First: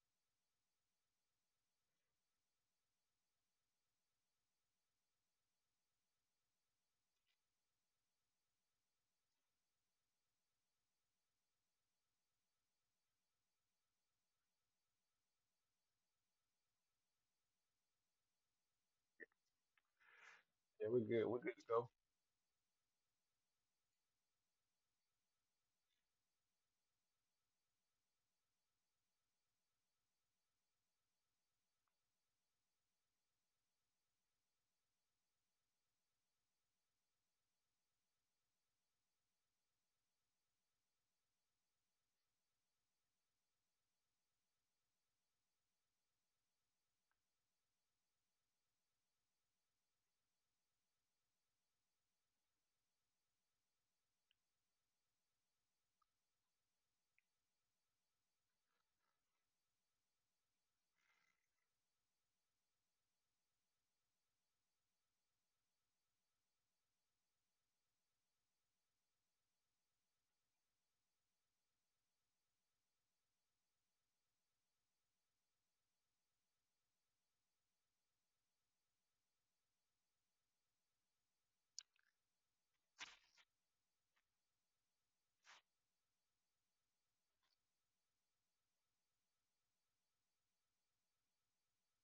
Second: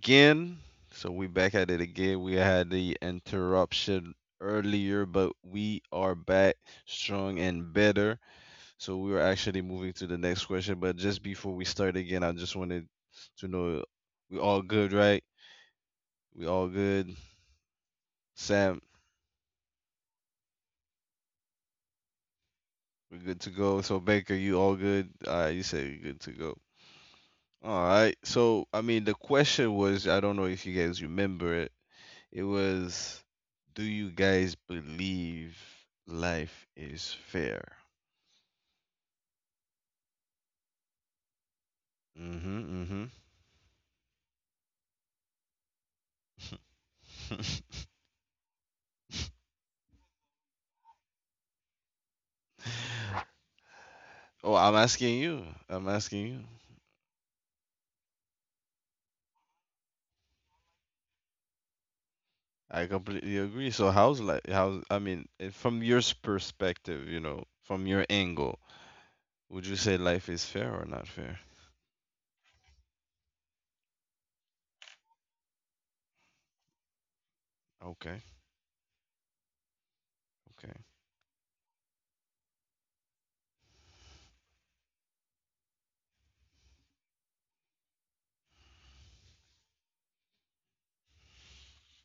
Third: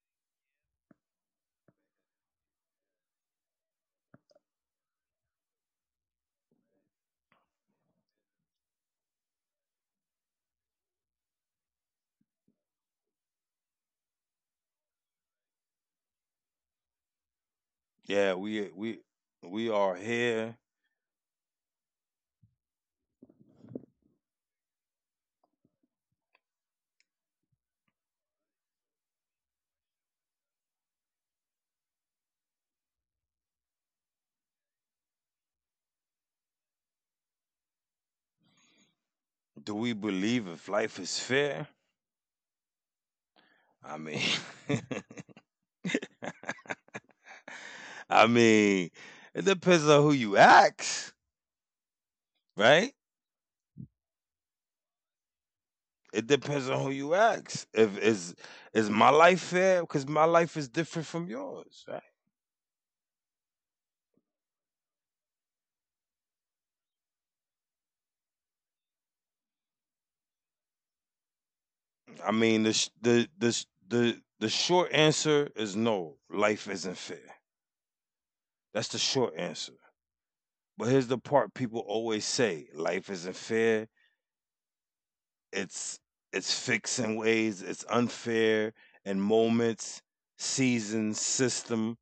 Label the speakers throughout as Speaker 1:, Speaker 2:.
Speaker 1: again. So we back at it again. We had the interruption earlier, but we are back strong and better. So we are actually moving to the next question. But just before we start again, I just wanted to know we all good, right? We all good.
Speaker 2: Yeah, we
Speaker 1: Sam,
Speaker 2: we we are here.
Speaker 3: Yeah, we're good. We're good to go.
Speaker 1: we're good to go. So Baker, you all good? All right, you said you're good to go. All right. So I mean, the question was, I don't know if you guys remember it. It was, do you guys believe life is fair?
Speaker 2: Do we believe if life is fair?
Speaker 1: Mm-hmm, mm-hmm.
Speaker 2: I mean, I mean, it depends on who you ask, right?
Speaker 1: Oh, I'm asking you. I'm asking
Speaker 2: It
Speaker 1: you.
Speaker 2: depends on who you ask. If is my life fair? Because my life is different from yours, right?
Speaker 1: I completely agree. So how's life? How's I mean, from your perspective, you know, from your angle, would you say life is fair or not fair?
Speaker 2: I mean, the sh- the sh- the short answer is no. Life isn't fair.
Speaker 1: Okay,
Speaker 2: That's the short answer.
Speaker 1: okay.
Speaker 2: But here's the part people always say: life isn't fair. It's it's fixing ways, it's unfair and moments, seasons, system,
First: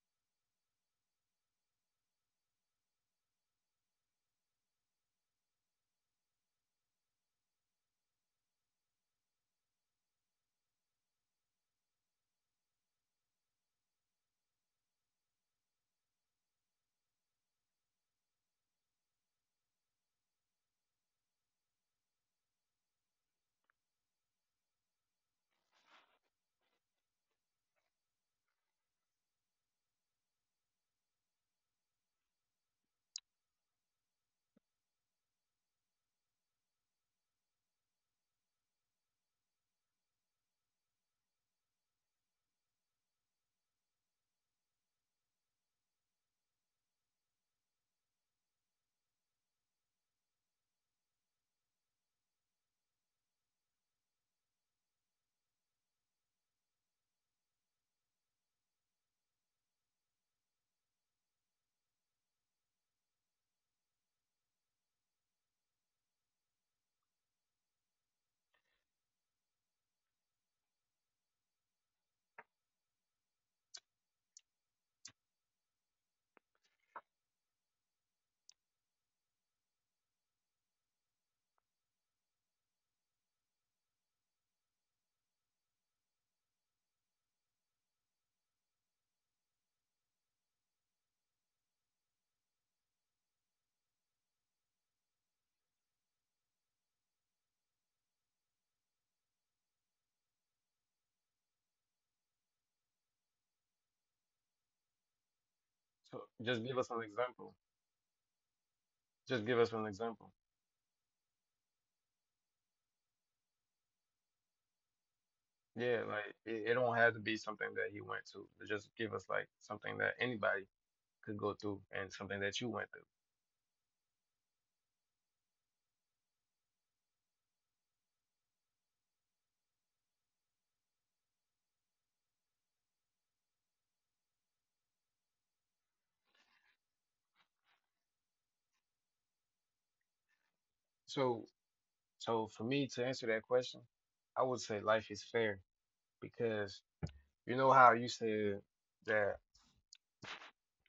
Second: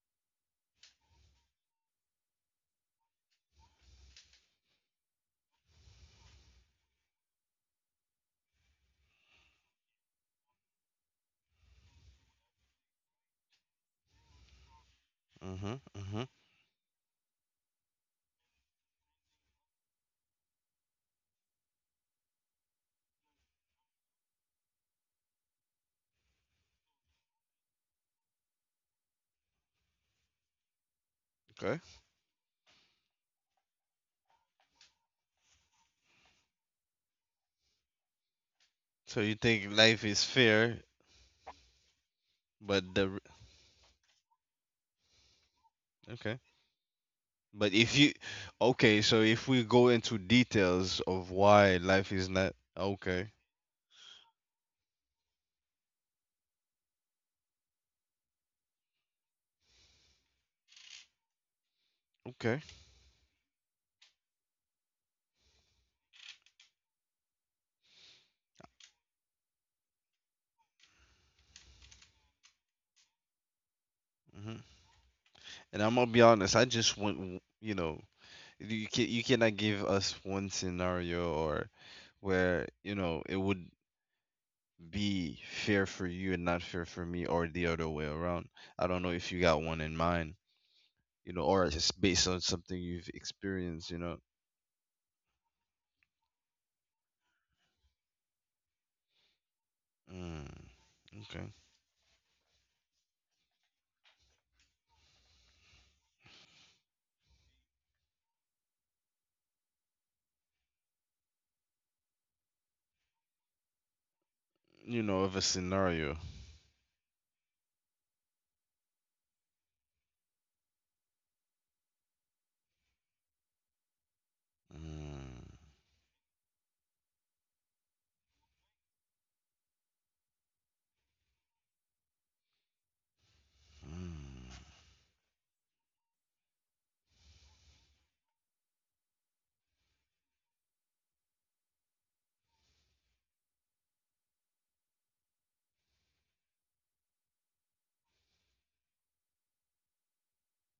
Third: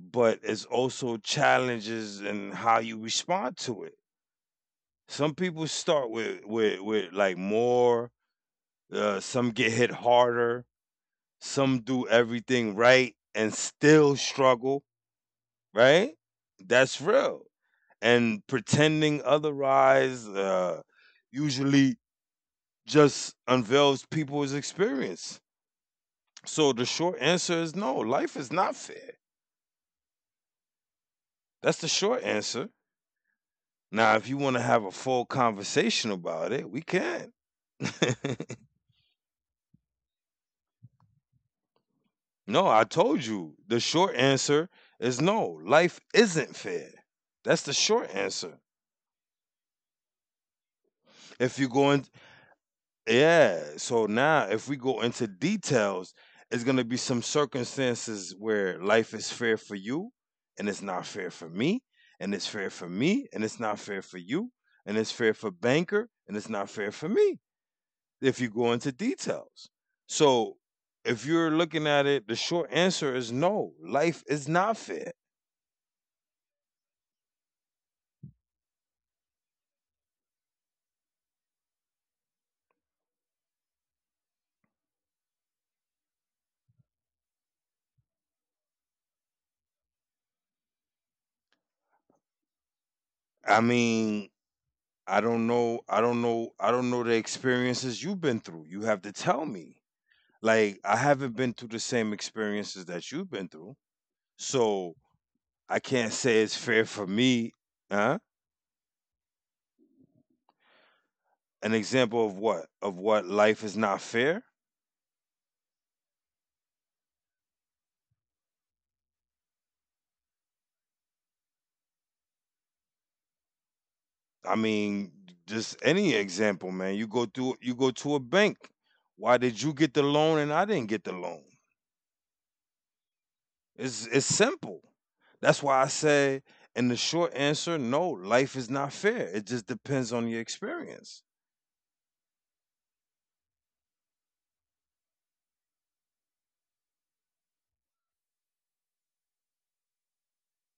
Speaker 2: but it's also challenges and how you respond to it. Some people start with like more, some get hit harder, some do everything right and still struggle,
Speaker 1: Mm-hmm,
Speaker 2: right?
Speaker 1: mm-hmm.
Speaker 2: That's real. And pretending otherwise usually just unveils people's experience. So the short answer is no, life is not fair. That's
Speaker 1: Okay.
Speaker 2: the short answer. Now, if you want to have a full conversation about it, we can.
Speaker 1: So you think life is fair,
Speaker 2: No, I
Speaker 1: but the r-
Speaker 2: told you. The short answer is no, life
Speaker 1: okay.
Speaker 2: isn't fair. That's the
Speaker 1: But if
Speaker 2: short
Speaker 1: you,
Speaker 2: answer.
Speaker 1: okay, so if we go into details of
Speaker 2: If you
Speaker 1: why
Speaker 2: go in.
Speaker 1: life is not okay,
Speaker 2: Yeah, so now, if we go into details, it's going to be some circumstances where life is fair for you and it's not fair for me, and it's
Speaker 1: okay.
Speaker 2: fair for me and it's not fair for you, and it's fair for banker and it's not fair for me if you go into details. So, if you're looking at it, the short answer is no. Life is
Speaker 1: Hmm.
Speaker 2: not fair.
Speaker 1: And I'm gonna be honest, I just want, you know, you cannot give us one scenario or where it would be fair for you and not fair for me or the other way around. I don't know if you got one in mind, you know, or just based on something you've
Speaker 2: I
Speaker 1: experienced.
Speaker 2: mean, I don't know. I don't know. I don't know the experiences you've been through. You have to tell me.
Speaker 1: Mm,
Speaker 2: Like, I haven't
Speaker 1: okay,
Speaker 2: been through the same experiences that you've been through, so I can't
Speaker 3: So
Speaker 2: say it's
Speaker 3: just give
Speaker 2: fair
Speaker 3: us an
Speaker 2: for me.
Speaker 3: example.
Speaker 2: Huh?
Speaker 3: Just give us an example.
Speaker 2: An example of what? Of what life is not fair?
Speaker 1: of a
Speaker 3: Yeah,
Speaker 1: scenario.
Speaker 3: like it don't have to be something that he went to. But just give us like something that anybody could go through and something that you went through.
Speaker 2: I mean,
Speaker 1: Mm,
Speaker 2: just any example, man. You go to a bank. Why did you get the loan and I didn't get the loan? It's
Speaker 1: mm.
Speaker 2: simple. That's why I say in the short answer, no, life is not fair. It just depends on your experience.
Speaker 3: So so for me to answer that question, I would say life is fair because you know how you said that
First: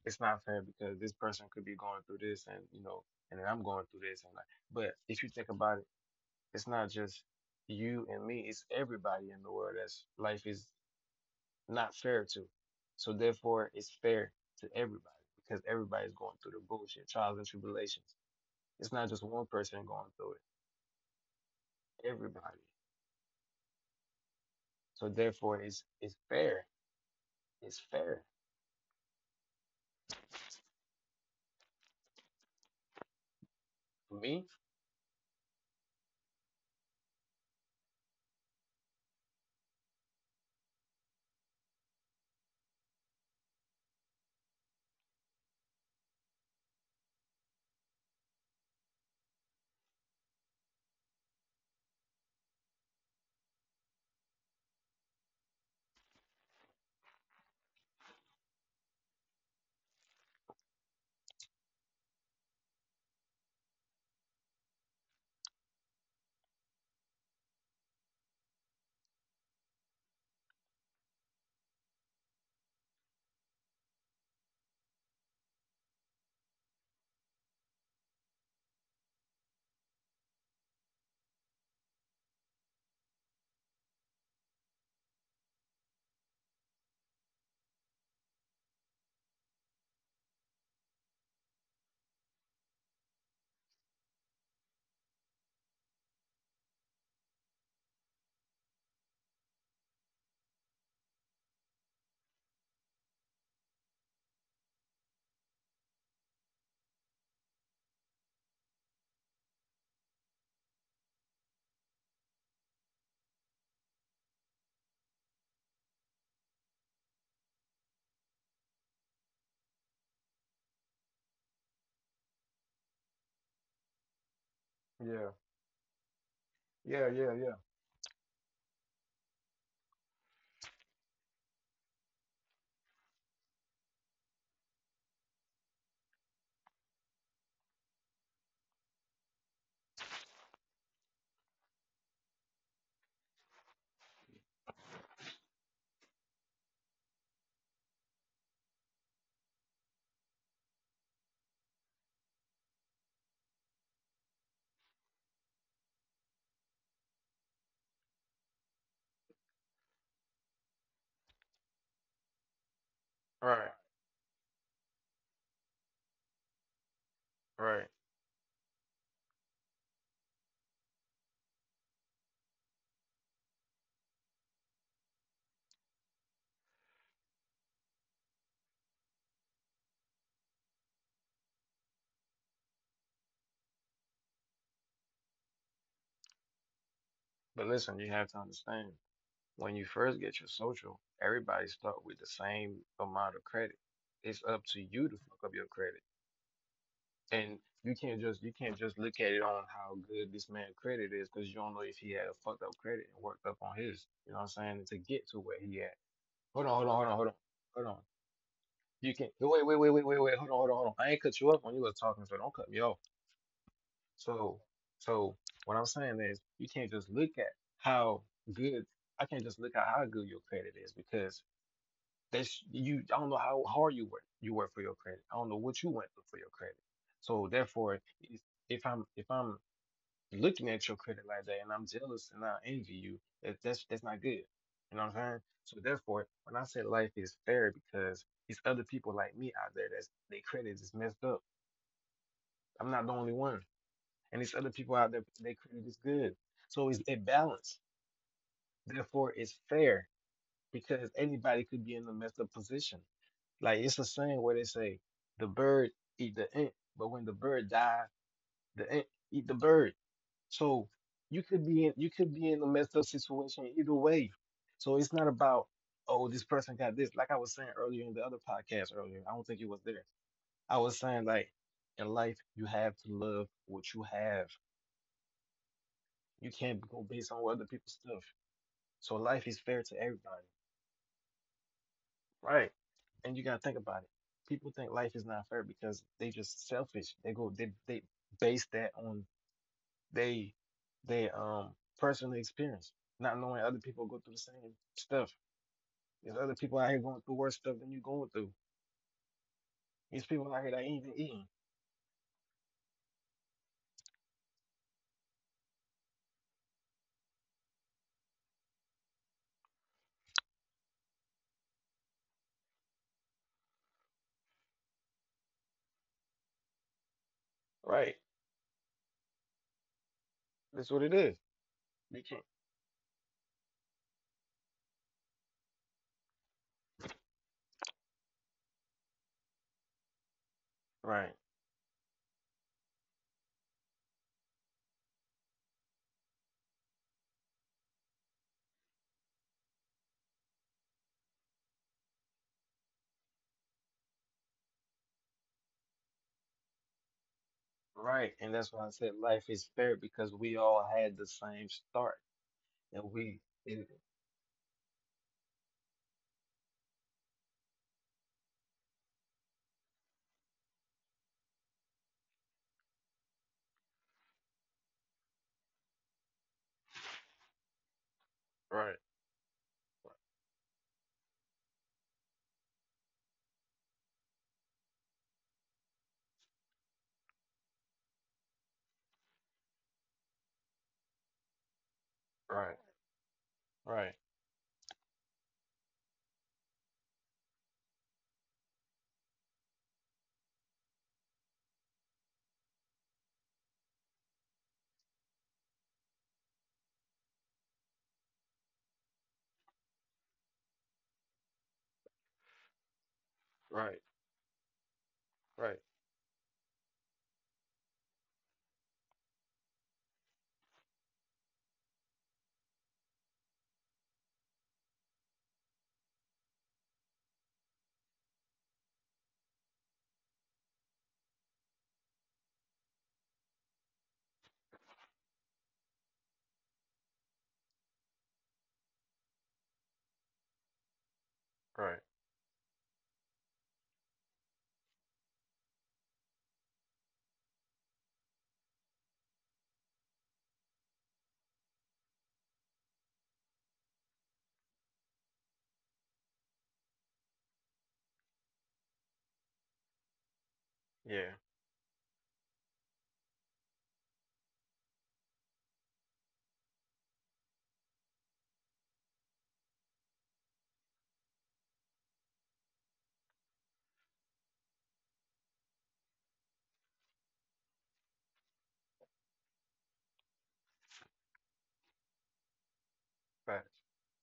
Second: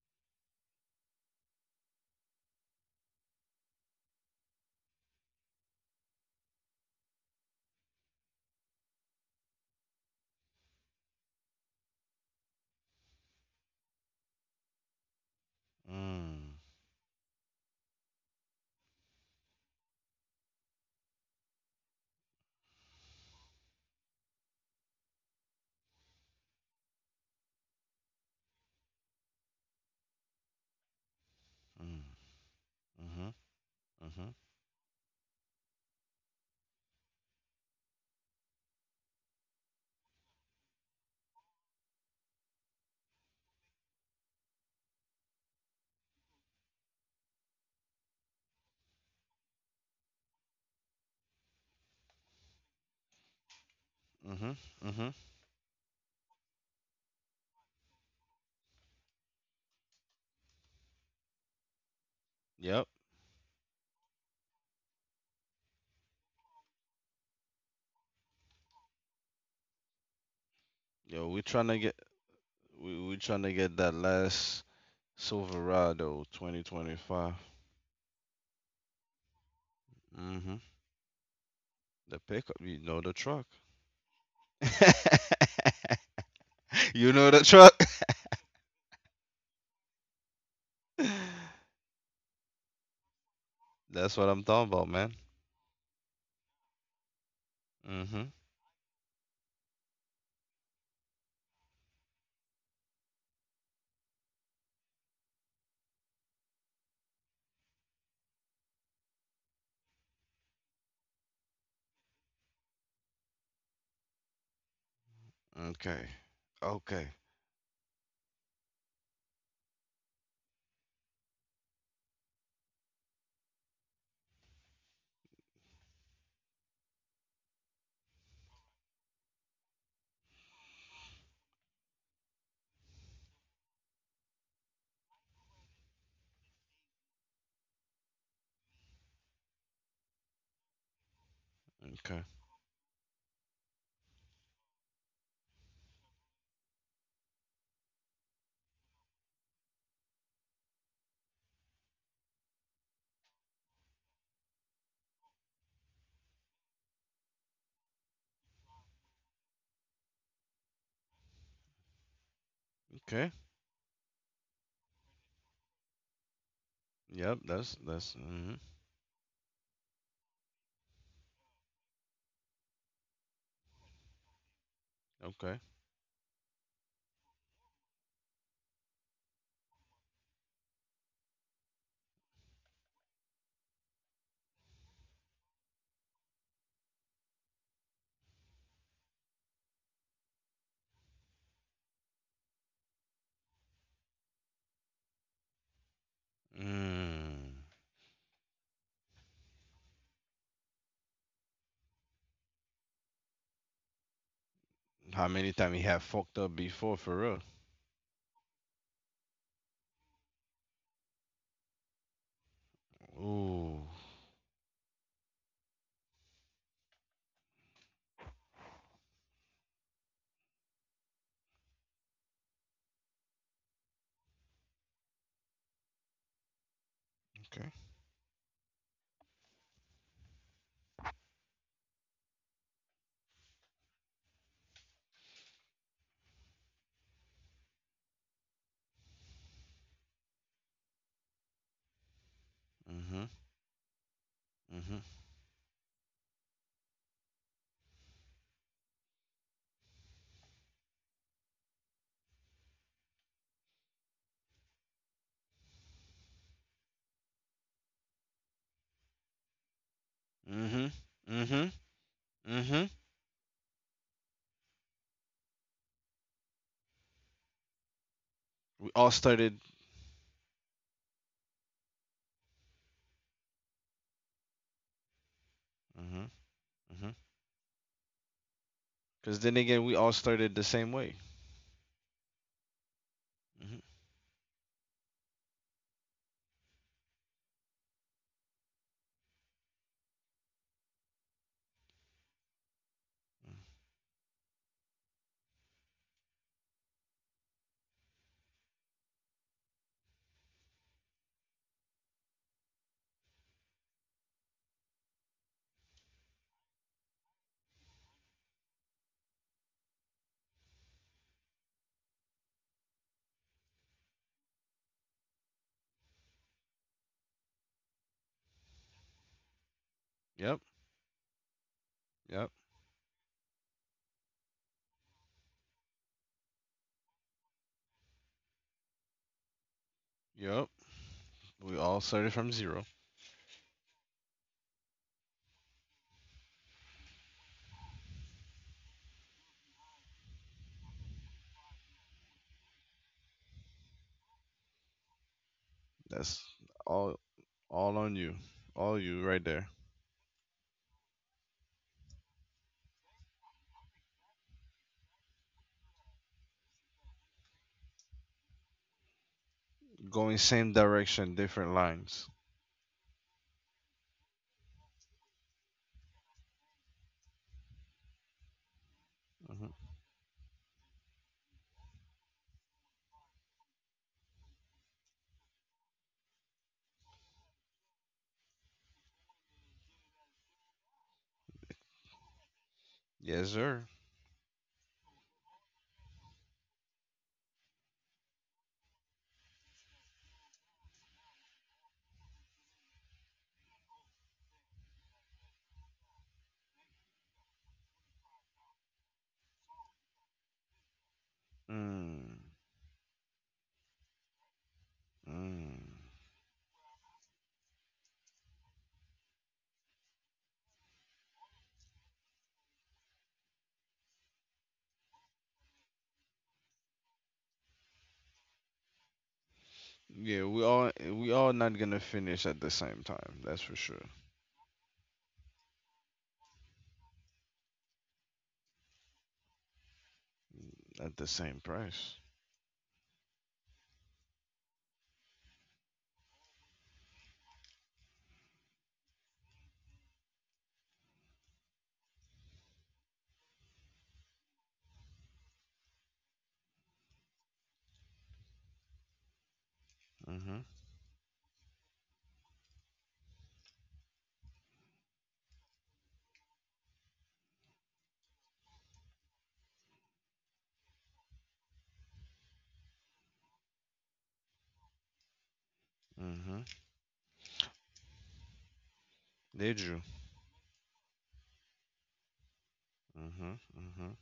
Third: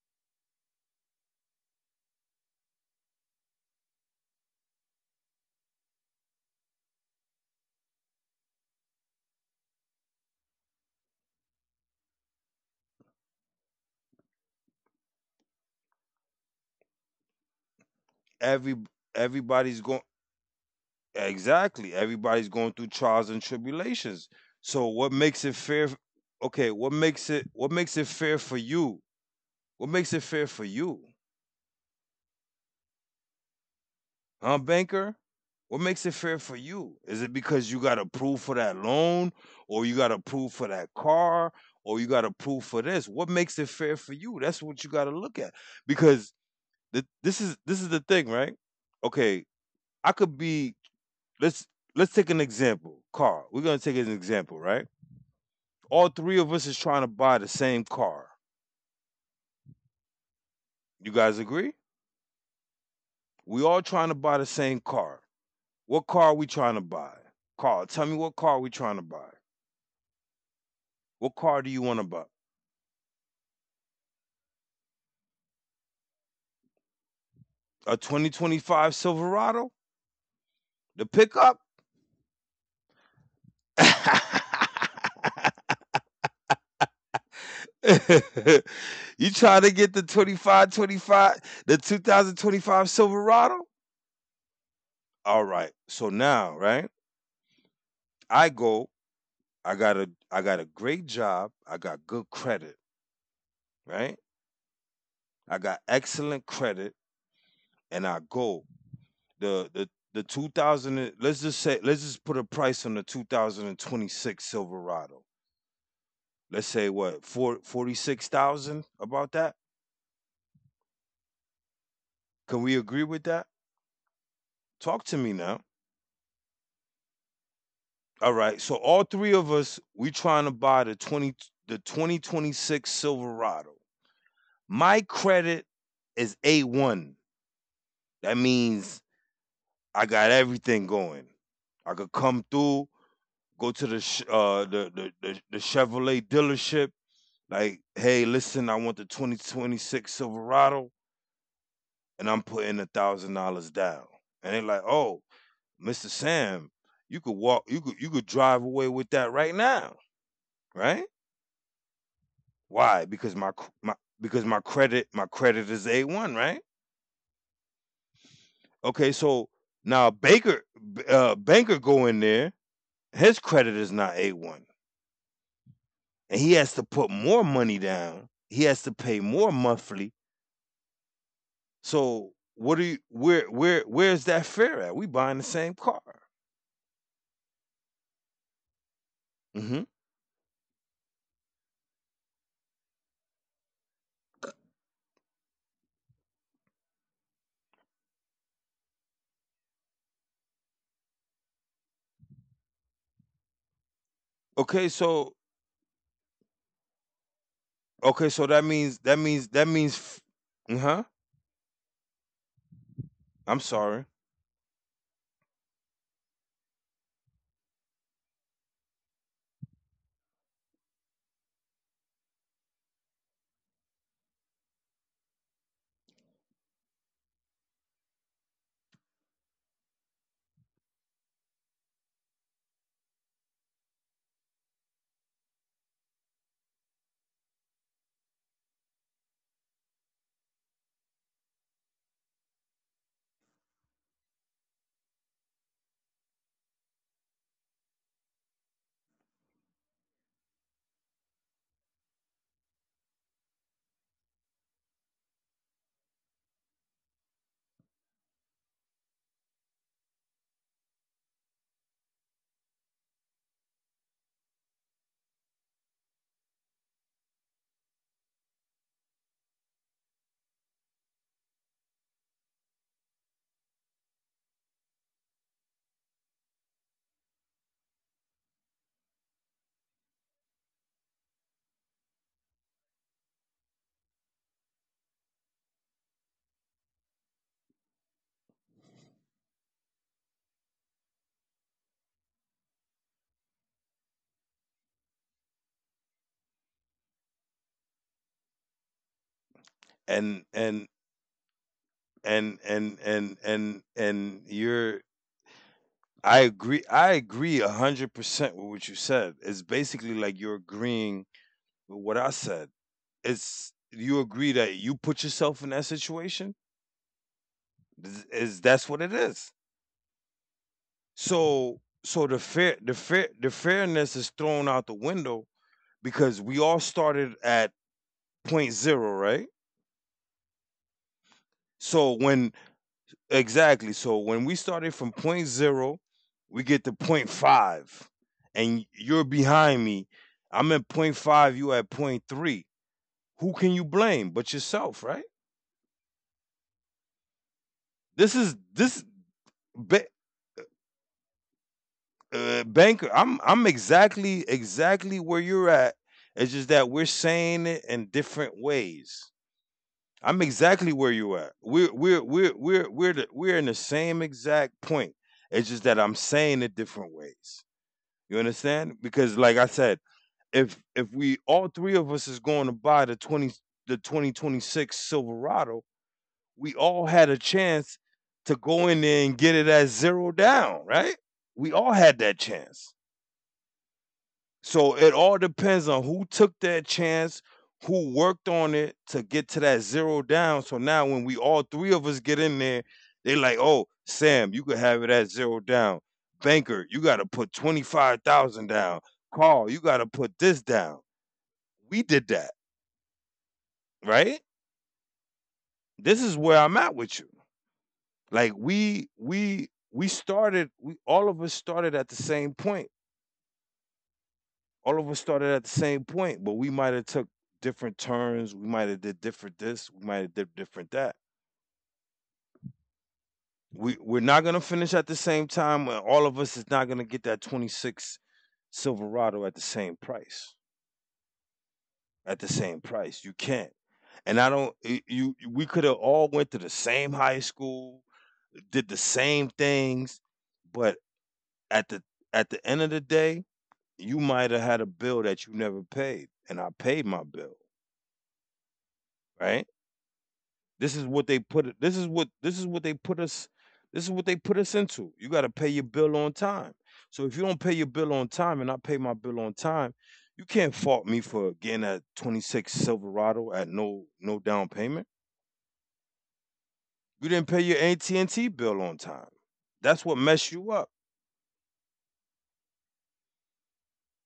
Speaker 3: it's not fair because this person could be going through this, and you know, and then I'm going through this and like, but if you think about it, it's not just you and me, it's everybody in the world that's life is not fair to. So therefore, it's fair to everybody because everybody's going through
Speaker 1: Mm,
Speaker 3: the bullshit, trials and tribulations.
Speaker 2: Every
Speaker 3: It's not just one
Speaker 2: everybody's
Speaker 3: person
Speaker 2: going
Speaker 3: going through
Speaker 2: Exactly.
Speaker 3: it.
Speaker 2: Everybody's
Speaker 3: Everybody.
Speaker 2: going through trials and tribulations. So what
Speaker 3: So
Speaker 2: makes it
Speaker 3: therefore,
Speaker 2: fair?
Speaker 3: it's
Speaker 2: Okay,
Speaker 3: fair.
Speaker 2: what
Speaker 3: It's
Speaker 2: makes it
Speaker 3: fair
Speaker 2: fair for you? What makes it fair for you?
Speaker 1: mm, mhm,
Speaker 3: for
Speaker 1: mhm,
Speaker 3: me.
Speaker 2: Huh, banker? What makes it fair for you? Is it because you got approved for that loan or you got approved for that car or you got approved for this? What makes it fair for you? That's what you got to look at. Because this is the thing, right? Okay, I could be, let's let's take an example. Car. We're going to take an example,
Speaker 1: mhm,
Speaker 2: right?
Speaker 1: mhm.
Speaker 2: All three of us is trying to buy the same car. You guys agree?
Speaker 1: Yep.
Speaker 2: We all trying to buy the same car. What car are we trying to buy? Carl, tell me what car we trying to buy.
Speaker 1: Yo,
Speaker 2: What
Speaker 1: we
Speaker 2: car do
Speaker 1: trying
Speaker 2: you
Speaker 1: to get
Speaker 2: want to buy?
Speaker 1: we we trying to get that last Silverado 2025.
Speaker 2: A 2025 Silverado?
Speaker 1: Mm-hmm.
Speaker 2: The pickup?
Speaker 1: The pickup, you know the truck. You know the truck.
Speaker 2: You trying to get the 25 25 the 2025 Silverado?
Speaker 1: That's what I'm talking about, man.
Speaker 2: All right. So now, right?
Speaker 1: Mm-hmm.
Speaker 2: I go, I got a great job, I got good credit, right? I got excellent credit and I go. The the the 2000 and- Let's just say let's just put a price on the 2026 Silverado.
Speaker 1: Okay.
Speaker 2: Let's say
Speaker 1: Okay.
Speaker 2: what? Four forty six thousand, about that? Can we agree with that? Talk to me
Speaker 3: Yeah,
Speaker 2: now.
Speaker 3: yeah, yeah, yeah.
Speaker 2: All right. So all three of us we trying to buy the 2026 Silverado. My credit is A1. That means I got everything going. I could
Speaker 1: Okay.
Speaker 2: come through. Go to the sh- the Chevrolet dealership. Like, hey, listen, I want the 2026 Silverado, and I'm putting $1,000 down. And they're like, oh, Mr. Sam, you could walk, you could drive away with that right now, right? Why?
Speaker 1: Okay.
Speaker 3: Right,
Speaker 2: Because my credit is a one, right?
Speaker 1: Yep. That's
Speaker 3: right.
Speaker 1: that's. Mm-hmm.
Speaker 2: Okay, so now banker go in there, his credit is not a one,
Speaker 1: Okay.
Speaker 2: and he has to put more money down. He has to pay more monthly. So what do you where where's that fair at? We buying the same car.
Speaker 3: But listen, you have to understand, when
Speaker 2: Hmm.
Speaker 3: you first get your social, everybody start with the same amount of credit. It's up to you to fuck up your credit.
Speaker 1: Mm.
Speaker 3: And you can't just look at it on how good this man's credit is, because you don't know if he had a fucked up credit and worked up on his. You know what I'm
Speaker 2: Okay,
Speaker 3: saying? To
Speaker 1: How
Speaker 2: so
Speaker 3: get to
Speaker 1: many
Speaker 3: where
Speaker 1: times he
Speaker 3: he at.
Speaker 1: have fucked up
Speaker 3: Hold on, hold
Speaker 1: before
Speaker 3: on, hold
Speaker 1: for
Speaker 3: on, hold
Speaker 1: real?
Speaker 3: on, hold on.
Speaker 2: that
Speaker 3: You can't,
Speaker 2: means that
Speaker 3: wait, wait,
Speaker 2: means
Speaker 3: wait, wait,
Speaker 2: f-
Speaker 3: wait, wait. Hold on, hold on, hold on.
Speaker 2: uh-huh.
Speaker 3: I ain't cut you up when you was talking, so don't cut me off.
Speaker 2: I'm
Speaker 1: Ooh.
Speaker 2: sorry.
Speaker 3: So, so what I'm saying is you can't just look at how good. I can't just look at how good your credit is, because that's you. I don't know how hard you work for your credit. I don't know what you went through for your credit. So
Speaker 1: Okay.
Speaker 3: therefore, if I'm looking at your credit like that and I'm jealous and I envy you, that's not good. You know what I'm saying? So therefore, when I say life is fair, because it's other people like me out there that's their credit is messed up. I'm not the
Speaker 1: Mm-hmm.
Speaker 3: only one. And it's other people
Speaker 1: Mhm.
Speaker 3: out there their credit is good. So it's a balance. Therefore it's fair, because anybody could be in a messed up position. Like it's a saying where they say the bird eat the ant, but when the bird die, the ant eat the bird. So
Speaker 1: Mhm.
Speaker 3: you could
Speaker 1: Mhm.
Speaker 3: be in you could be in a
Speaker 1: Mhm.
Speaker 3: messed up situation either way. So it's not about oh this person got this. Like I was saying earlier in the other podcast
Speaker 1: We all
Speaker 3: earlier, I don't think
Speaker 1: started.
Speaker 3: it was there. I was saying like in life you have to love what you have.
Speaker 1: Mhm.
Speaker 3: You can't go
Speaker 1: Mhm.
Speaker 3: based on what other people's stuff. So
Speaker 1: Because
Speaker 3: life
Speaker 1: then
Speaker 3: is fair
Speaker 1: again,
Speaker 3: to
Speaker 1: we all
Speaker 3: everybody,
Speaker 1: started the same way.
Speaker 3: right? And you gotta think
Speaker 1: Mhm.
Speaker 3: about it. People think life is not fair because they just selfish. They base that on they they personally experience, not knowing other people go through the same stuff. There's other people out here going through worse stuff than you going through. These
Speaker 2: And
Speaker 3: people out here that
Speaker 2: and
Speaker 3: ain't even eating.
Speaker 2: and you're I agree 100% with what you said. It's basically like you're agreeing with what I said. It's you agree that you put yourself in that situation?
Speaker 3: Right.
Speaker 2: That's what it is.
Speaker 1: Yep.
Speaker 3: That's what it is.
Speaker 2: So
Speaker 3: They
Speaker 2: so
Speaker 3: can't.
Speaker 2: the
Speaker 1: Yep.
Speaker 2: fair the fair the fairness is thrown out the window because we all started at point zero, right?
Speaker 1: Yep.
Speaker 3: Right.
Speaker 1: We all
Speaker 2: So
Speaker 1: started from
Speaker 2: when
Speaker 1: zero.
Speaker 2: Exactly, so when we started from point zero, we get to point five, and you're behind me. I'm at point five, you at point three. Who can you blame but yourself, right?
Speaker 1: That's all. All on
Speaker 3: Right.
Speaker 2: This
Speaker 1: you.
Speaker 3: And
Speaker 2: is
Speaker 3: that's why I
Speaker 1: All
Speaker 2: this
Speaker 3: said
Speaker 1: you right
Speaker 3: life is
Speaker 1: there.
Speaker 3: fair
Speaker 2: ba-
Speaker 3: because we all had the same start. And
Speaker 2: Banker,
Speaker 3: we
Speaker 2: I'm
Speaker 3: and
Speaker 2: exactly where you're at. It's just that we're saying it in different ways.
Speaker 1: Going
Speaker 2: I'm
Speaker 1: same
Speaker 2: exactly where
Speaker 1: direction,
Speaker 2: you at.
Speaker 1: different lines.
Speaker 2: We're in the same exact point. It's just that I'm saying it different ways. You
Speaker 3: right,
Speaker 2: understand? Because like I
Speaker 1: Hmm.
Speaker 2: said, if we all three of us is going to buy the 2026 Silverado, we all had a chance to go in there and get it at zero down, right? We all had that
Speaker 3: right,
Speaker 2: chance.
Speaker 1: Yes, sir.
Speaker 3: right,
Speaker 2: So it all depends on who took that chance, who worked on it to get to that zero down. So now when we all three of us get in there, they like, oh, Sam, you could have it at zero down. Banker, you gotta put 25,000 down. Carl, you gotta put this down. We did
Speaker 1: Mm.
Speaker 2: that,
Speaker 3: right,
Speaker 2: right?
Speaker 3: right,
Speaker 1: Mm.
Speaker 2: This is where I'm at with you. Like we all of us started at the same point all of us started at the same point, but we might have took different turns. We might have did different this. We might have
Speaker 1: Yeah,
Speaker 2: did
Speaker 1: we
Speaker 2: different
Speaker 1: all
Speaker 2: that.
Speaker 1: we all not gonna finish at the same time. That's for sure.
Speaker 2: We're not gonna finish at the same time. And all of us is not gonna get that 26 Silverado at the same price.
Speaker 1: At the same
Speaker 3: right.
Speaker 1: price.
Speaker 2: At the same price, you can't. And I don't. Y- You We could have all went to the same high school, did the same things, but at the at the end of the day, you might have had a bill that you never paid, and I paid my bill, right?
Speaker 1: Mhm.
Speaker 2: This is what
Speaker 3: Yeah.
Speaker 2: they put this is what this is what they put us this is what they put us into. You gotta pay your bill on time. So if you don't pay your bill on time and I pay my bill on time, you can't fault me for getting a 26 Silverado at no down payment.
Speaker 1: Mhm.
Speaker 2: You didn't pay your AT&T bill on time.
Speaker 1: Did
Speaker 2: That's
Speaker 1: you?
Speaker 2: what messed you up.
Speaker 1: Mhm.
Speaker 3: Right.
Speaker 1: Mhm.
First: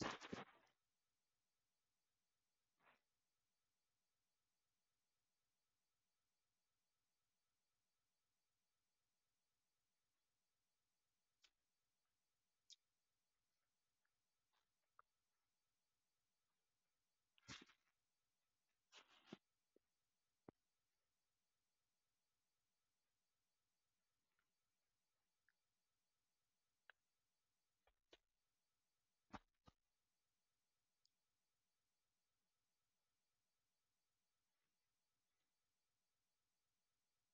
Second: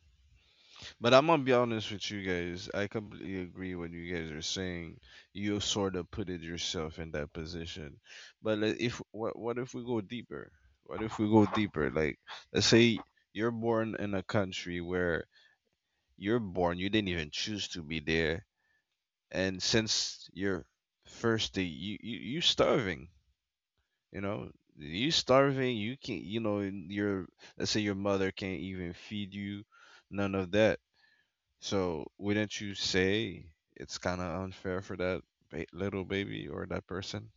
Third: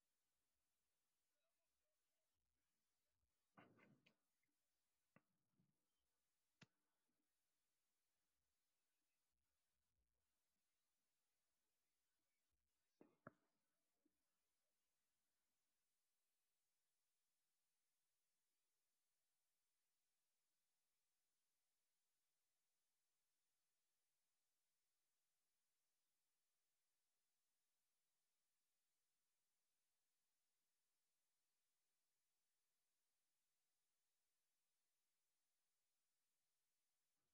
Speaker 1: But I'm gonna be honest with you guys. I completely agree what you guys are saying. You sort of put it yourself in that position. But le- if what what if we go deeper? What if we go deeper? Like let's say you're born in a country where you're born, you didn't even choose to be there, and since your first day, you starving. You know, you starving. You can't. You know, your let's say your mother can't even feed you. None of that, so wouldn't you say it's kind of unfair for that little baby or that person?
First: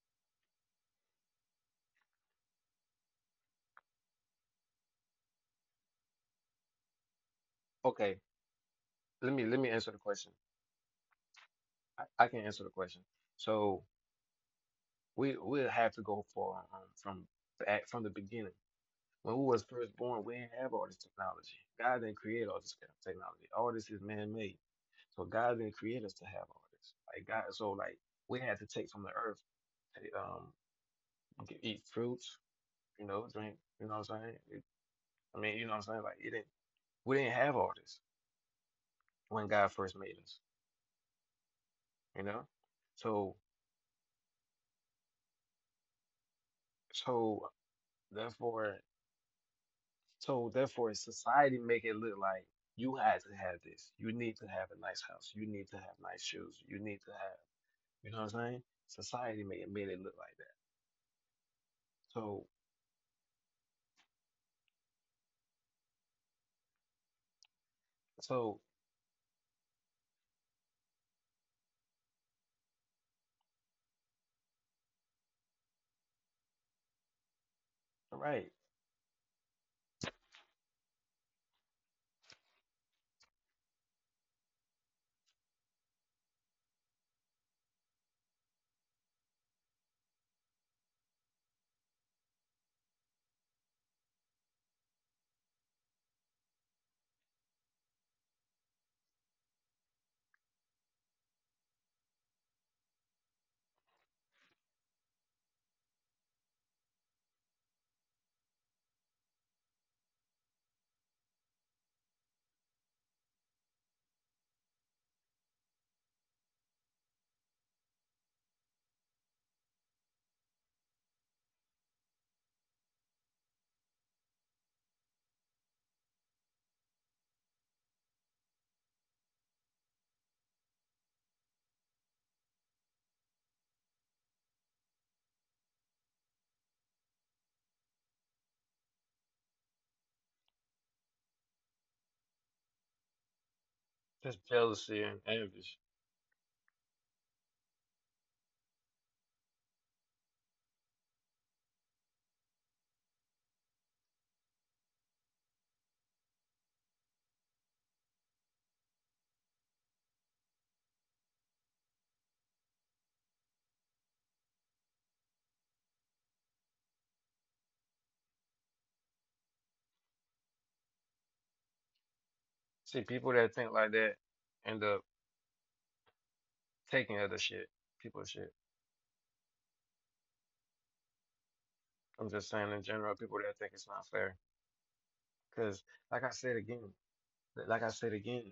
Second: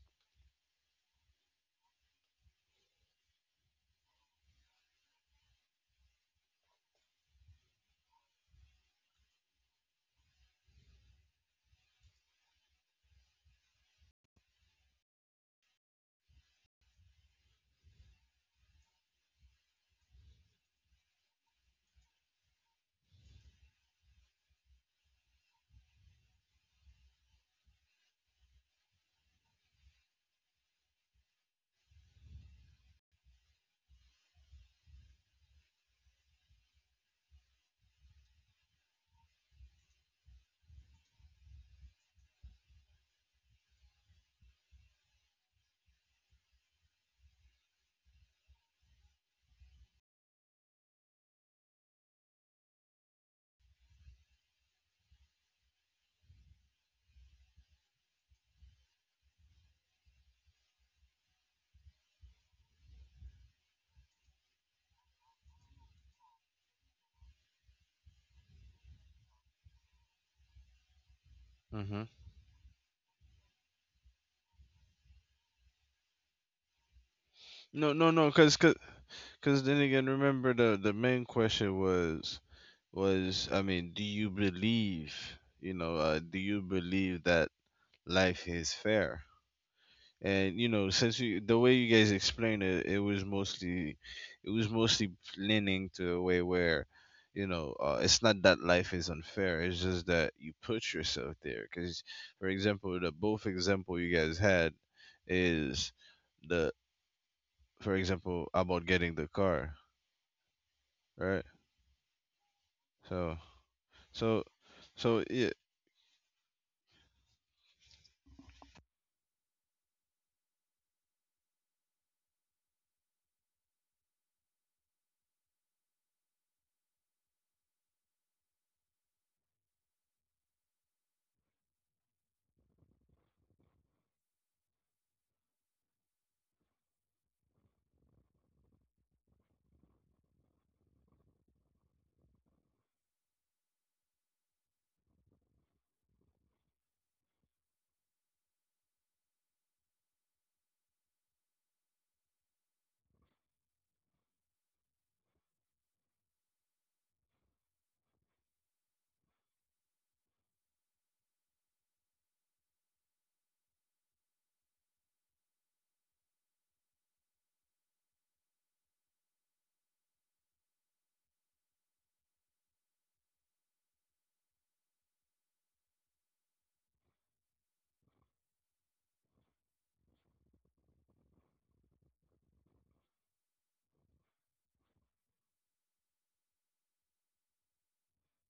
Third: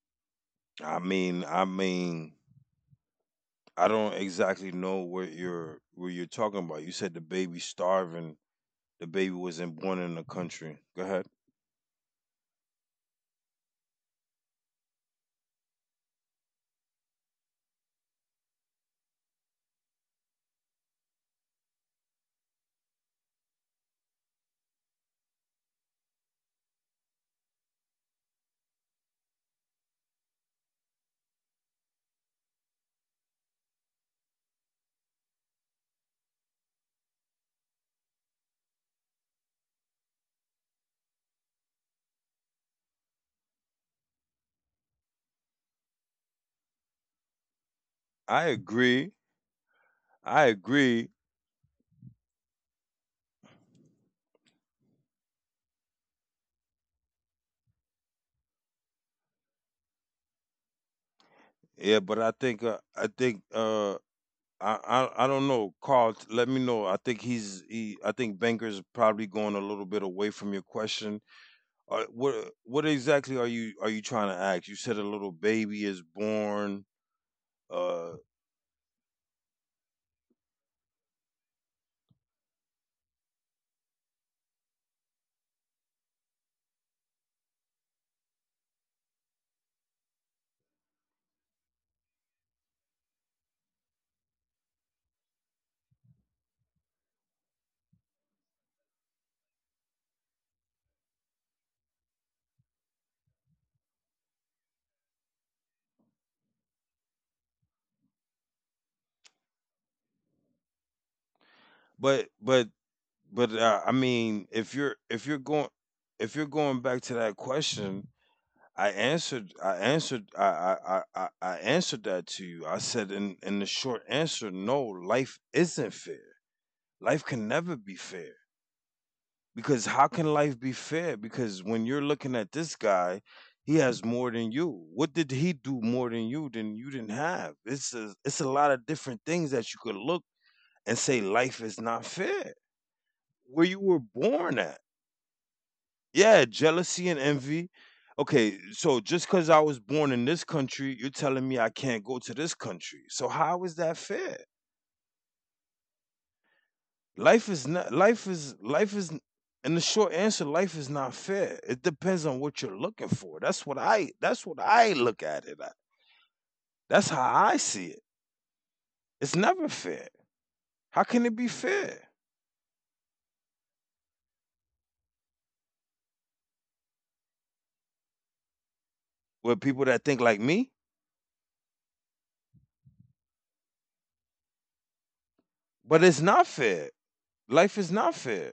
Speaker 2: I mean, I don't exactly know what you're talking about. You said the baby
Speaker 3: Okay.
Speaker 2: starving. The baby
Speaker 3: Let me
Speaker 2: wasn't
Speaker 3: answer
Speaker 2: born
Speaker 3: the
Speaker 2: in the
Speaker 3: question.
Speaker 2: country. Go ahead.
Speaker 3: I can answer the question. So, We we'll have to go for from from the beginning. When we was first born, we didn't have all this technology. God didn't create all this kind of technology. All this is man-made. So God didn't create us to have all this. Like God, so like we had to take from the earth, to eat fruits, you know, drink. You know what I'm saying? It- I mean, you know what I'm saying? Like it didn't. We didn't have all this when God first made us. You know, so so
Speaker 2: I
Speaker 3: therefore.
Speaker 2: agree. I
Speaker 3: So therefore,
Speaker 2: agree.
Speaker 3: society make it look like you had to have this. You need to have a nice house. You need to have nice shoes. You need to have, you know what I'm saying? Society made it look like that.
Speaker 2: Yeah, but
Speaker 3: So
Speaker 2: I don't know, Carl. Let me know. I think he's he. I think
Speaker 3: so
Speaker 2: Banker's probably going a little bit away from your question. Uh,
Speaker 1: Mm-hmm.
Speaker 2: what what exactly are you trying to ask? You said a little baby is born.
Speaker 1: No,
Speaker 2: Uh,
Speaker 1: no, no,
Speaker 3: right,
Speaker 1: 'cause then again, remember the main question was, I mean, do you believe, you know? Do you believe that life is fair? And you know, since you the way you guys explained it was mostly, it was mostly leaning to a way where, it's not that life is unfair, it's just that you put yourself there because, for example, the both example you guys had is, the for example about getting the car, right?
Speaker 2: but but
Speaker 1: so
Speaker 2: but I mean,
Speaker 1: so so yeah.
Speaker 2: if you're going back to that question, I answered I answered I answered that to you. I said in the short answer, no, life isn't fair. Life can never be fair because how can life be fair? Because when you're looking at this guy, he has more than you. What did he do more than you didn't have? It's a lot of different things that you could look and say life is not fair where you were
Speaker 3: just
Speaker 2: born at.
Speaker 3: jealousy and envy.
Speaker 2: Yeah, jealousy and envy. Okay, so just cuz I was born in this country you're telling me I can't go to this country, so how is that fair? Life is not life is life is and the short answer: life is not fair. It depends on what you're looking for. That's what I look at it at. That's how I see it. It's never fair. How can it be fair?
Speaker 3: See, people that think like that end up taking other shit, people shit.
Speaker 2: With people that think like me.
Speaker 3: I'm just saying in general, people that think it's not fair. Because
Speaker 2: But it's
Speaker 3: like I
Speaker 2: not
Speaker 3: said
Speaker 2: fair.
Speaker 3: again,
Speaker 2: Life
Speaker 3: like I
Speaker 2: is not
Speaker 3: said again,
Speaker 2: fair.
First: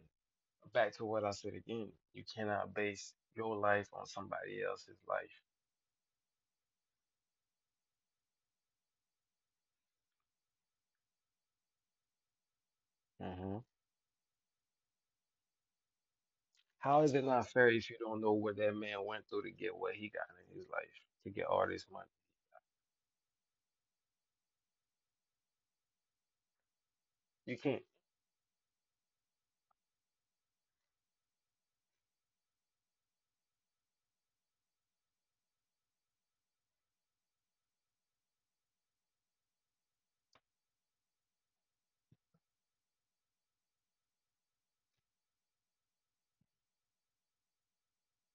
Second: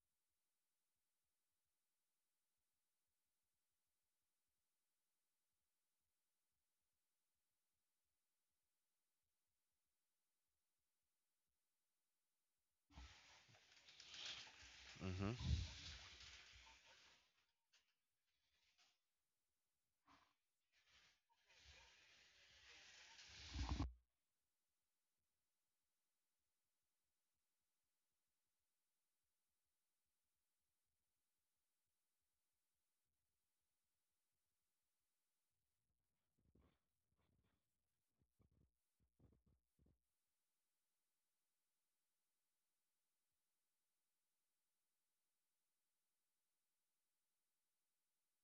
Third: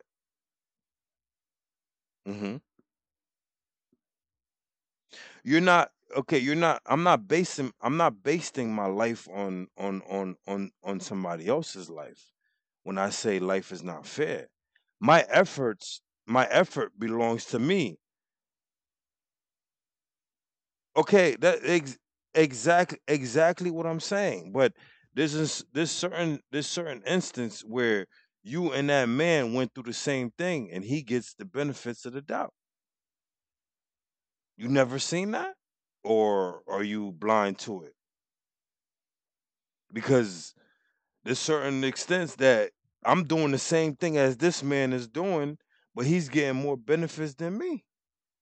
Speaker 3: back to what I said again, you
Speaker 2: Hmm.
Speaker 3: cannot base your life on somebody else's life.
Speaker 2: You're not okay, you're not I'm not basing my life on somebody else's life. When I say
Speaker 3: Mhm.
Speaker 2: life is not fair, my
Speaker 1: Mhm.
Speaker 2: efforts my effort
Speaker 3: How is it
Speaker 2: belongs
Speaker 3: not
Speaker 2: to
Speaker 3: fair if
Speaker 2: me.
Speaker 3: you don't know what that man went through to get what he got in his life, to
Speaker 2: Okay,
Speaker 3: get
Speaker 2: that
Speaker 3: all this
Speaker 2: ex-
Speaker 3: money?
Speaker 2: exactly exactly what I'm saying. But this certain
Speaker 3: You
Speaker 2: instance
Speaker 3: can't,
Speaker 2: where you and that man went through the same thing and he gets the benefits of the doubt. You never seen that? Or are you blind to it? Because There's certain extents that I'm doing the same thing as this man is doing, but he's getting more benefits than me.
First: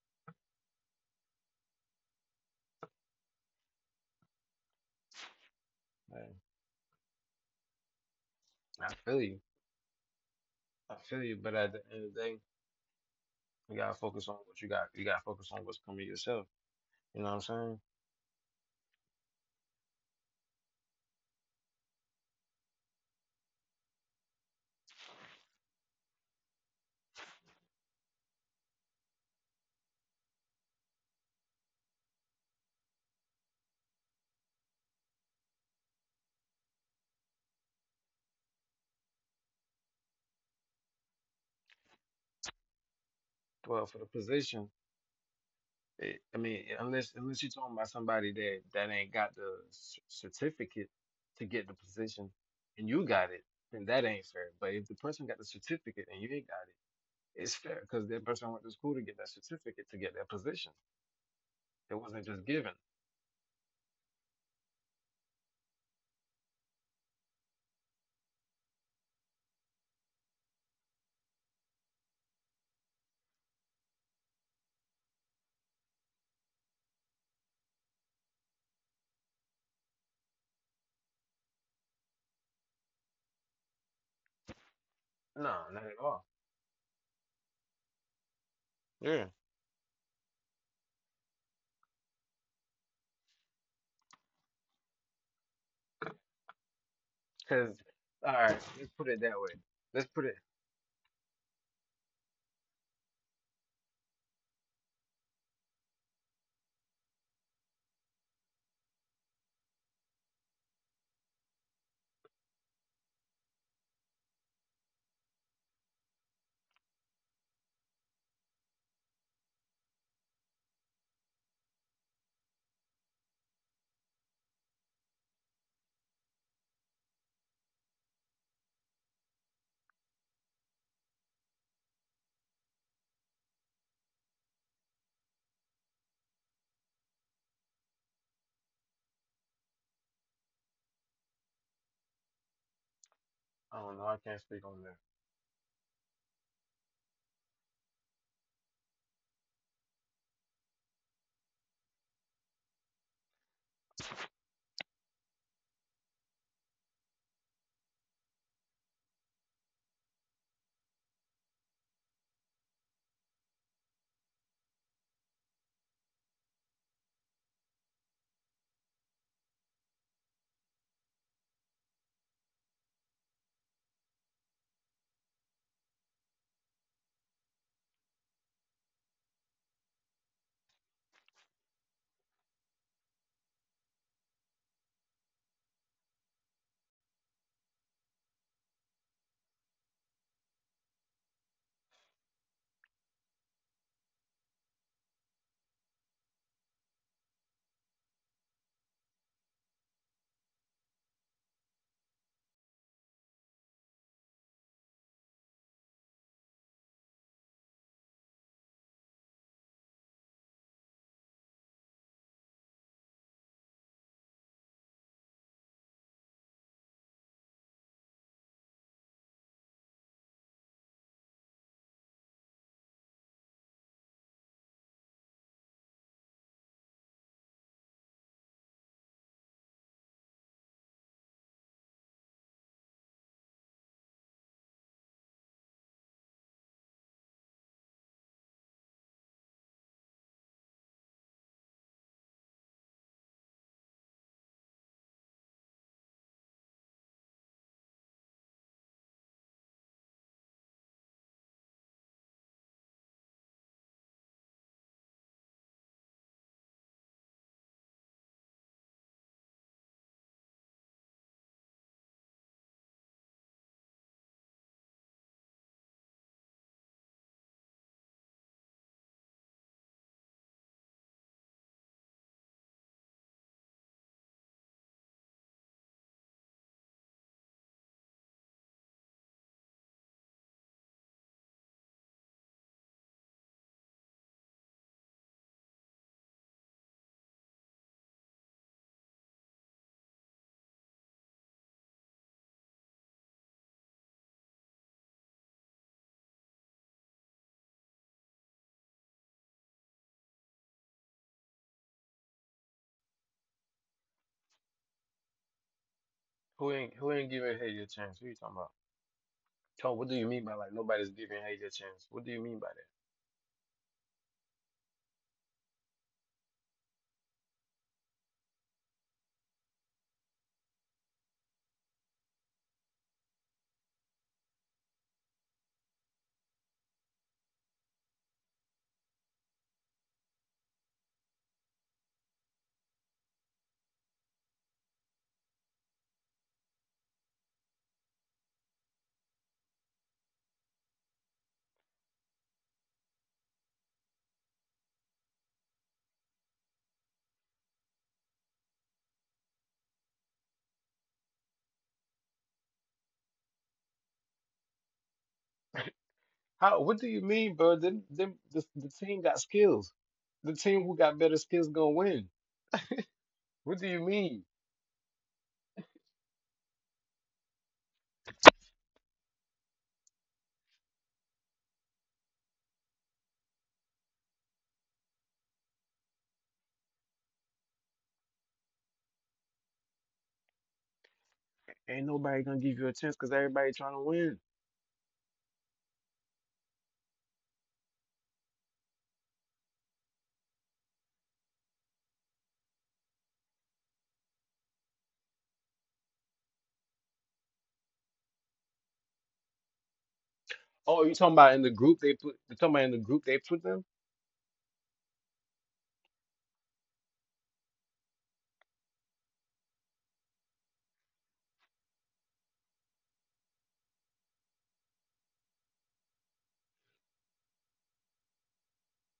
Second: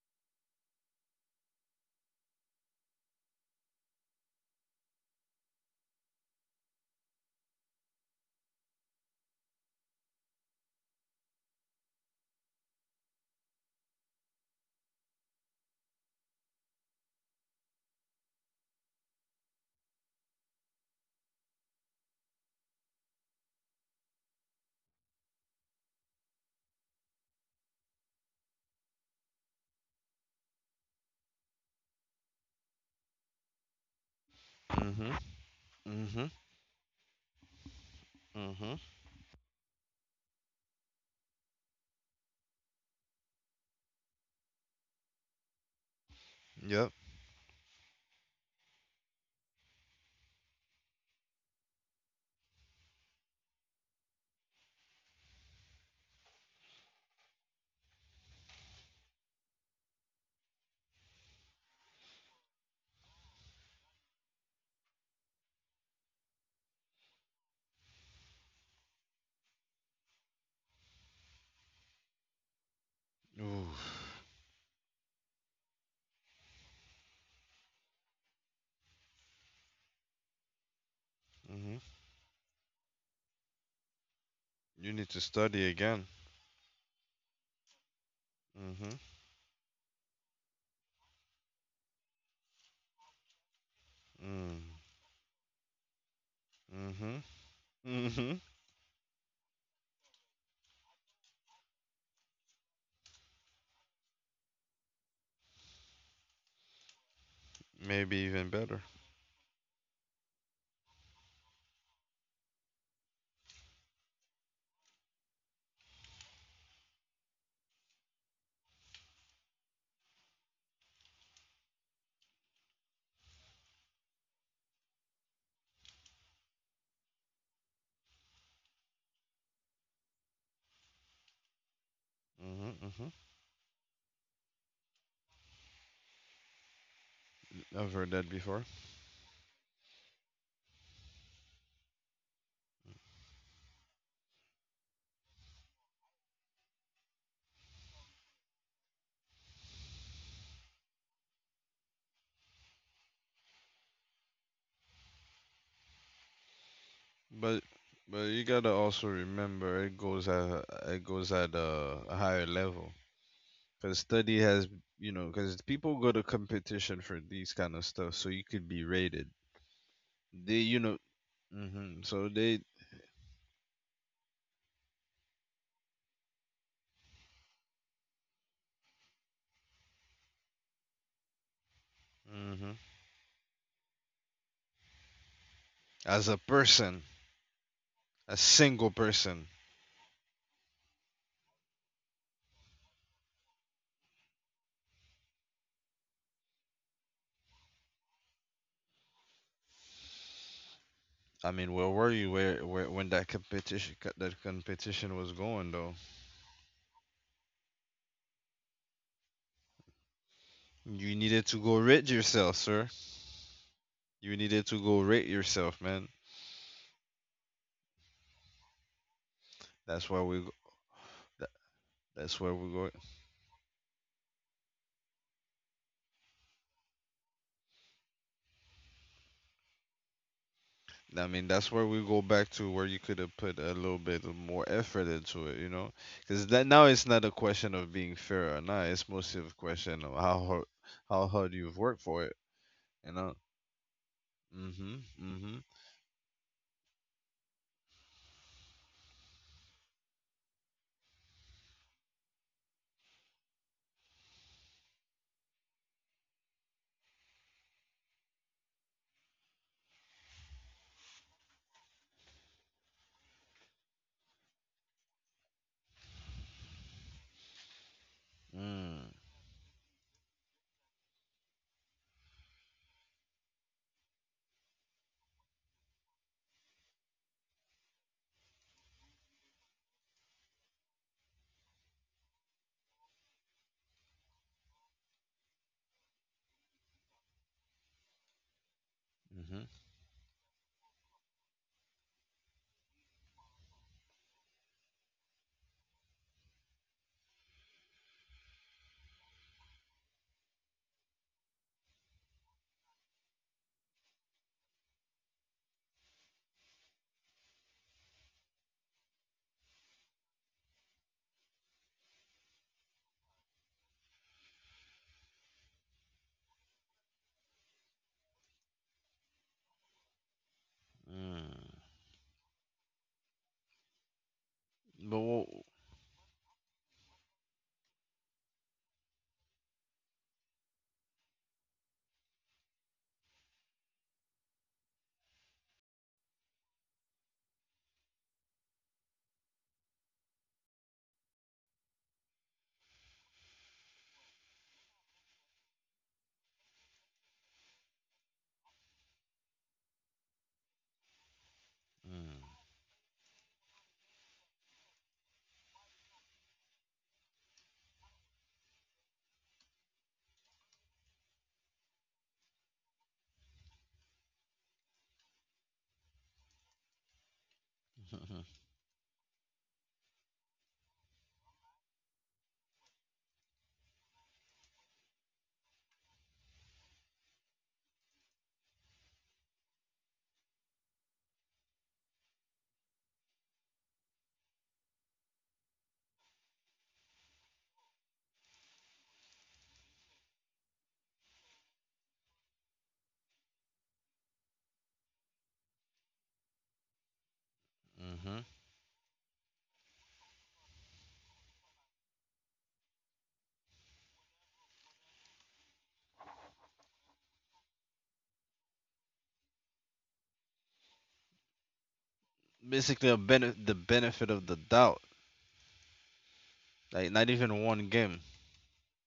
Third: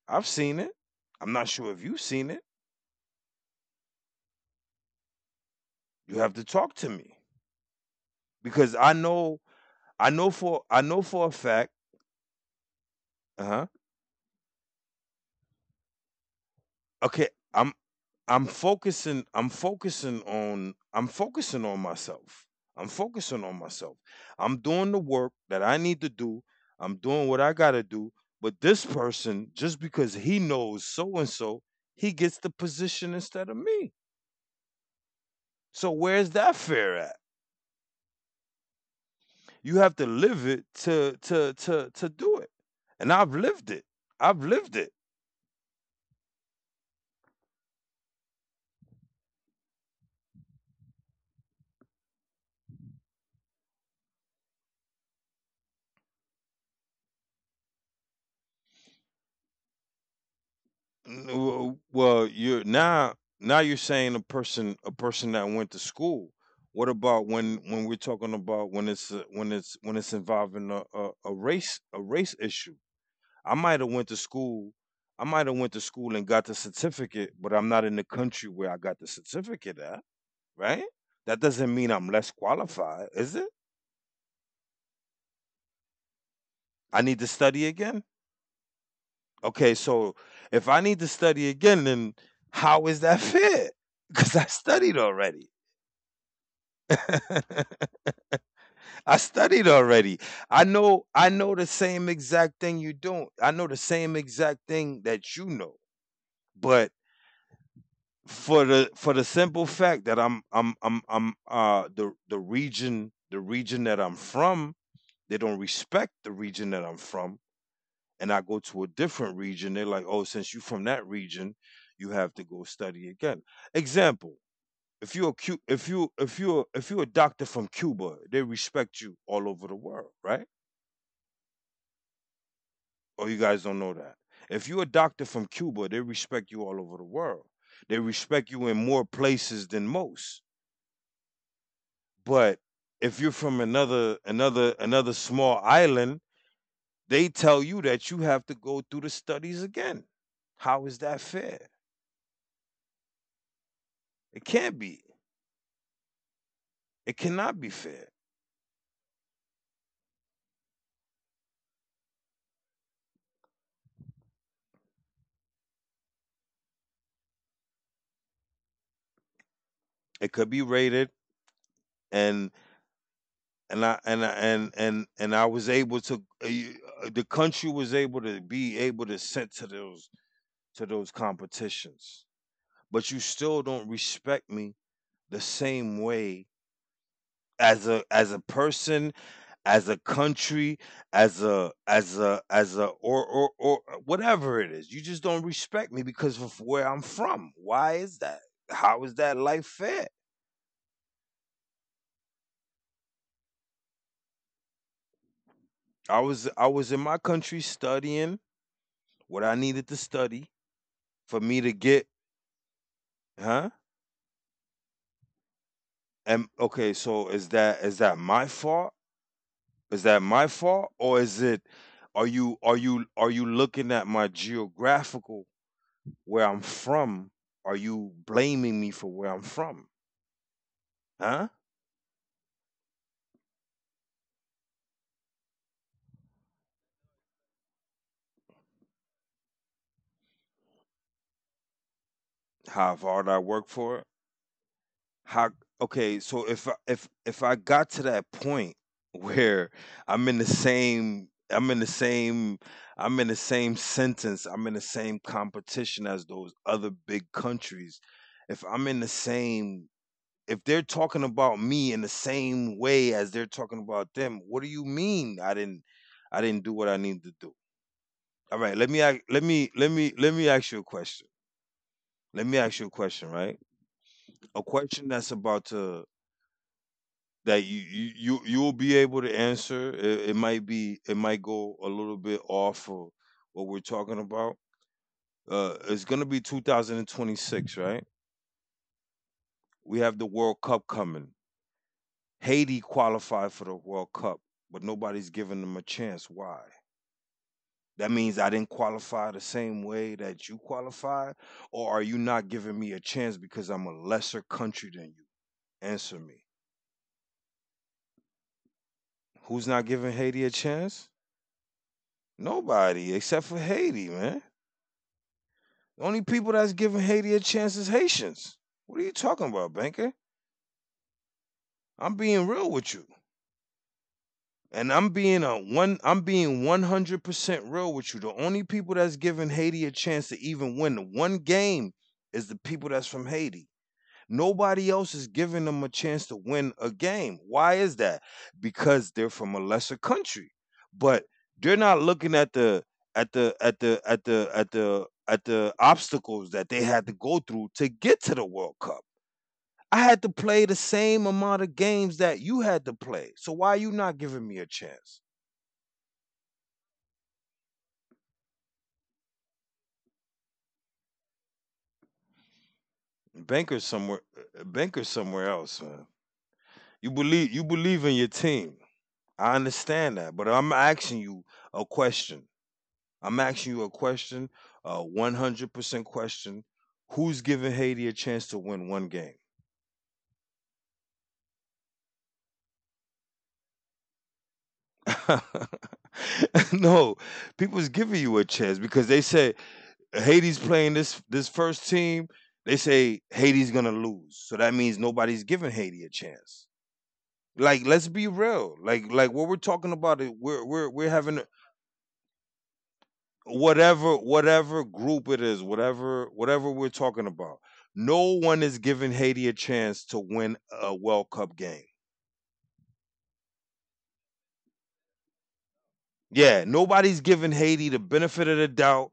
Speaker 2: I've seen it. I'm not sure if you've seen it. You have
Speaker 3: man.
Speaker 2: to talk to me because
Speaker 3: I feel you.
Speaker 2: I
Speaker 3: I
Speaker 2: know for
Speaker 3: feel
Speaker 2: a
Speaker 3: you. But
Speaker 2: fact.
Speaker 3: at the end of the day,
Speaker 2: Uh huh.
Speaker 3: you gotta focus on what you got. You gotta focus on what's coming to yourself. You
Speaker 2: Okay,
Speaker 3: know what I'm
Speaker 2: I'm
Speaker 3: saying?
Speaker 2: I'm focusing on myself. I'm focusing on myself. I'm doing the work that I need to do. I'm doing what I got to do, but this person, just because he knows so and so, he gets the position instead of me.
Speaker 1: Mhm.
Speaker 2: So
Speaker 1: Mhm.
Speaker 2: where's that fair at?
Speaker 1: Mhm.
Speaker 2: You have to live it to do it. And I've lived it.
Speaker 3: Well, for the
Speaker 2: I've lived
Speaker 3: position,
Speaker 2: it.
Speaker 3: it, I mean,
Speaker 1: Yep.
Speaker 3: unless you're talking about somebody that ain't got the certificate to get the position, and you got it, then that ain't fair. But if the person got the certificate and you ain't got it, it's fair because that person went to school to get that certificate to get that position. It wasn't
Speaker 2: Well,
Speaker 3: just
Speaker 2: you're
Speaker 3: given.
Speaker 2: now you're saying a person, a person that went to school. What about when we're talking about when it's involving a, a race, a race issue? I might have
Speaker 1: Oof.
Speaker 2: went to school. I might have went to school and got the certificate, but I'm not in the country where I got the certificate at, right? That doesn't
Speaker 1: Mhm.
Speaker 2: mean I'm less qualified, is it?
Speaker 1: You need to study
Speaker 3: No, not at
Speaker 1: again.
Speaker 3: all.
Speaker 2: I need to study again.
Speaker 1: Mhm.
Speaker 3: Yeah.
Speaker 2: Okay, so if I need to study again, then how is that fair? Because I
Speaker 1: Mm.
Speaker 2: studied already.
Speaker 1: Mhm.
Speaker 3: Cause all
Speaker 1: Mhm.
Speaker 3: right, let's put
Speaker 2: I
Speaker 3: it that way.
Speaker 2: studied
Speaker 3: Let's
Speaker 2: already.
Speaker 3: put it.
Speaker 2: I know the same exact thing you don't. I know the same exact thing that you know. But
Speaker 1: Maybe even better.
Speaker 2: for the simple fact that I'm the the region that I'm from, they don't respect the region that I'm from. And I go to a different region, they're like, oh, since you are from that region, you have to go study again. Example. If you're a if you're a doctor from Cuba, they respect you all over the world, right?
Speaker 1: Mhm. Mhm.
Speaker 2: Oh, you guys don't know that. If you're a doctor from Cuba, they respect you all over the world.
Speaker 1: I've
Speaker 2: They
Speaker 1: heard that
Speaker 2: respect
Speaker 1: before.
Speaker 2: you in more places than most. But if you're from
Speaker 3: I don't know. I can't speak on that.
Speaker 2: another small island, they tell you that you have to go through the studies again. How is that fair? It can't be. It cannot
Speaker 1: But
Speaker 2: be fair.
Speaker 1: but you gotta also remember it goes at, a higher level because study has, because people go to competition for these kind of stuff so you could be rated.
Speaker 2: It could
Speaker 1: They,
Speaker 2: be
Speaker 1: you know.
Speaker 2: rated,
Speaker 1: Mhm. So
Speaker 2: and
Speaker 1: they.
Speaker 2: and I was able to, the country was able to be able to send to those competitions,
Speaker 1: Mhm.
Speaker 2: but you still don't respect me the same
Speaker 1: As a
Speaker 2: way
Speaker 1: person,
Speaker 2: as
Speaker 1: a
Speaker 2: a
Speaker 1: single
Speaker 2: person,
Speaker 1: person.
Speaker 2: as a country, as a as a as a or whatever it is. You just don't respect me because of where I'm from. Why is that? How is that life fair?
Speaker 1: I mean, where were you where when that competition was going though?
Speaker 2: I was in my country studying what I needed to study
Speaker 1: You
Speaker 2: for
Speaker 1: needed to
Speaker 2: me to
Speaker 1: go rid
Speaker 2: get,
Speaker 1: yourself, sir.
Speaker 2: huh?
Speaker 1: You needed to go rate yourself, man.
Speaker 2: And okay, so is that my fault? Is
Speaker 1: That's why
Speaker 2: that
Speaker 1: we.
Speaker 2: my
Speaker 1: go-
Speaker 2: fault, or is
Speaker 1: tha-
Speaker 2: it, are
Speaker 1: That's where
Speaker 2: you
Speaker 1: we
Speaker 2: are
Speaker 1: go.
Speaker 2: you are you looking at my geographical, where I'm from? Are you blaming me for where I'm from?
Speaker 1: I mean,
Speaker 2: Huh?
Speaker 1: that's where we go back to where you could have put a little bit of more effort into it, you know? Because that now it's not a question of being fair or not. It's mostly a question of how hard you've worked for it,
Speaker 2: How
Speaker 1: you
Speaker 2: hard I
Speaker 1: know?
Speaker 2: work for it?
Speaker 1: Mm-hmm.
Speaker 2: How,
Speaker 1: Mm-hmm.
Speaker 2: okay, so if I got to that point where I'm in the same, I'm in the same sentence, I'm in the same competition as those other big countries. If I'm in the same, if they're talking about me in the same way as they're talking about them, what do you mean I didn't, I didn't do what I needed to do? All right,
Speaker 1: Mm.
Speaker 2: let me ask you a question. Let me ask you a question, right? A question that's about to, that you'll be able to answer. It might go a little bit off of what we're talking about. It's gonna be 2026, right?
Speaker 1: Mm-hmm.
Speaker 2: We have the World Cup coming. Haiti qualified for the World Cup, but nobody's giving them a chance. Why? That means I didn't qualify the same way that you qualified? Or are you not giving me a chance because I'm a lesser country than you? Answer me.
Speaker 3: Who ain't giving Haiti a chance? Who are you talking about?
Speaker 2: Who's not
Speaker 3: Cole, what do
Speaker 2: giving
Speaker 3: you mean
Speaker 2: Haiti
Speaker 3: by
Speaker 2: a
Speaker 3: like nobody's
Speaker 2: chance?
Speaker 3: giving Haiti a chance? What do you mean by that?
Speaker 2: Nobody except for Haiti, man. The only people that's giving Haiti a chance is Haitians. What are you talking about, Banker?
Speaker 1: Mm.
Speaker 2: I'm being real with you. And
Speaker 1: But what?
Speaker 2: I'm being 100% real with you. The only people that's giving Haiti a chance to even win the one game is the people that's from Haiti. Nobody else is giving them a chance to win a game. Why is that? Because they're from a lesser country. But they're not looking at the at the at the at the at the at the obstacles that they had to go through to get to the World Cup. I had to play the same amount of games that
Speaker 1: Mm.
Speaker 2: you had to play. So why are you not giving me a chance?
Speaker 3: How? What do you mean, bro? Then them, the team got skills. The team who got better skills gonna win. What do
Speaker 2: Bankers
Speaker 3: you
Speaker 2: somewhere,
Speaker 3: mean?
Speaker 2: Bankers somewhere else, man. You believe, you believe in your team. I understand that, but I'm asking you a question. I'm asking you a question, a 100% question. Who's giving Haiti a chance to win one game?
Speaker 3: Ain't nobody gonna give you a chance because everybody trying to win.
Speaker 2: No, people's giving you a chance because they say Haiti's playing this first team. They say Haiti's gonna lose, so that means nobody's giving Haiti a chance. Like let's be
Speaker 1: Mm-hmm.
Speaker 2: real, like what we're talking about is
Speaker 3: Oh, you
Speaker 2: we're
Speaker 3: talking
Speaker 2: having a-
Speaker 3: about in the group they put? You talking about in the group they put them?
Speaker 2: whatever group it is, whatever we're talking about, no one is giving Haiti a chance to win a World Cup game.
Speaker 1: Basically, a the benefit of the doubt.
Speaker 2: Yeah,
Speaker 1: Like
Speaker 2: nobody's
Speaker 1: not
Speaker 2: giving
Speaker 1: even
Speaker 2: Haiti
Speaker 1: one
Speaker 2: the
Speaker 1: game.
Speaker 2: benefit of the doubt.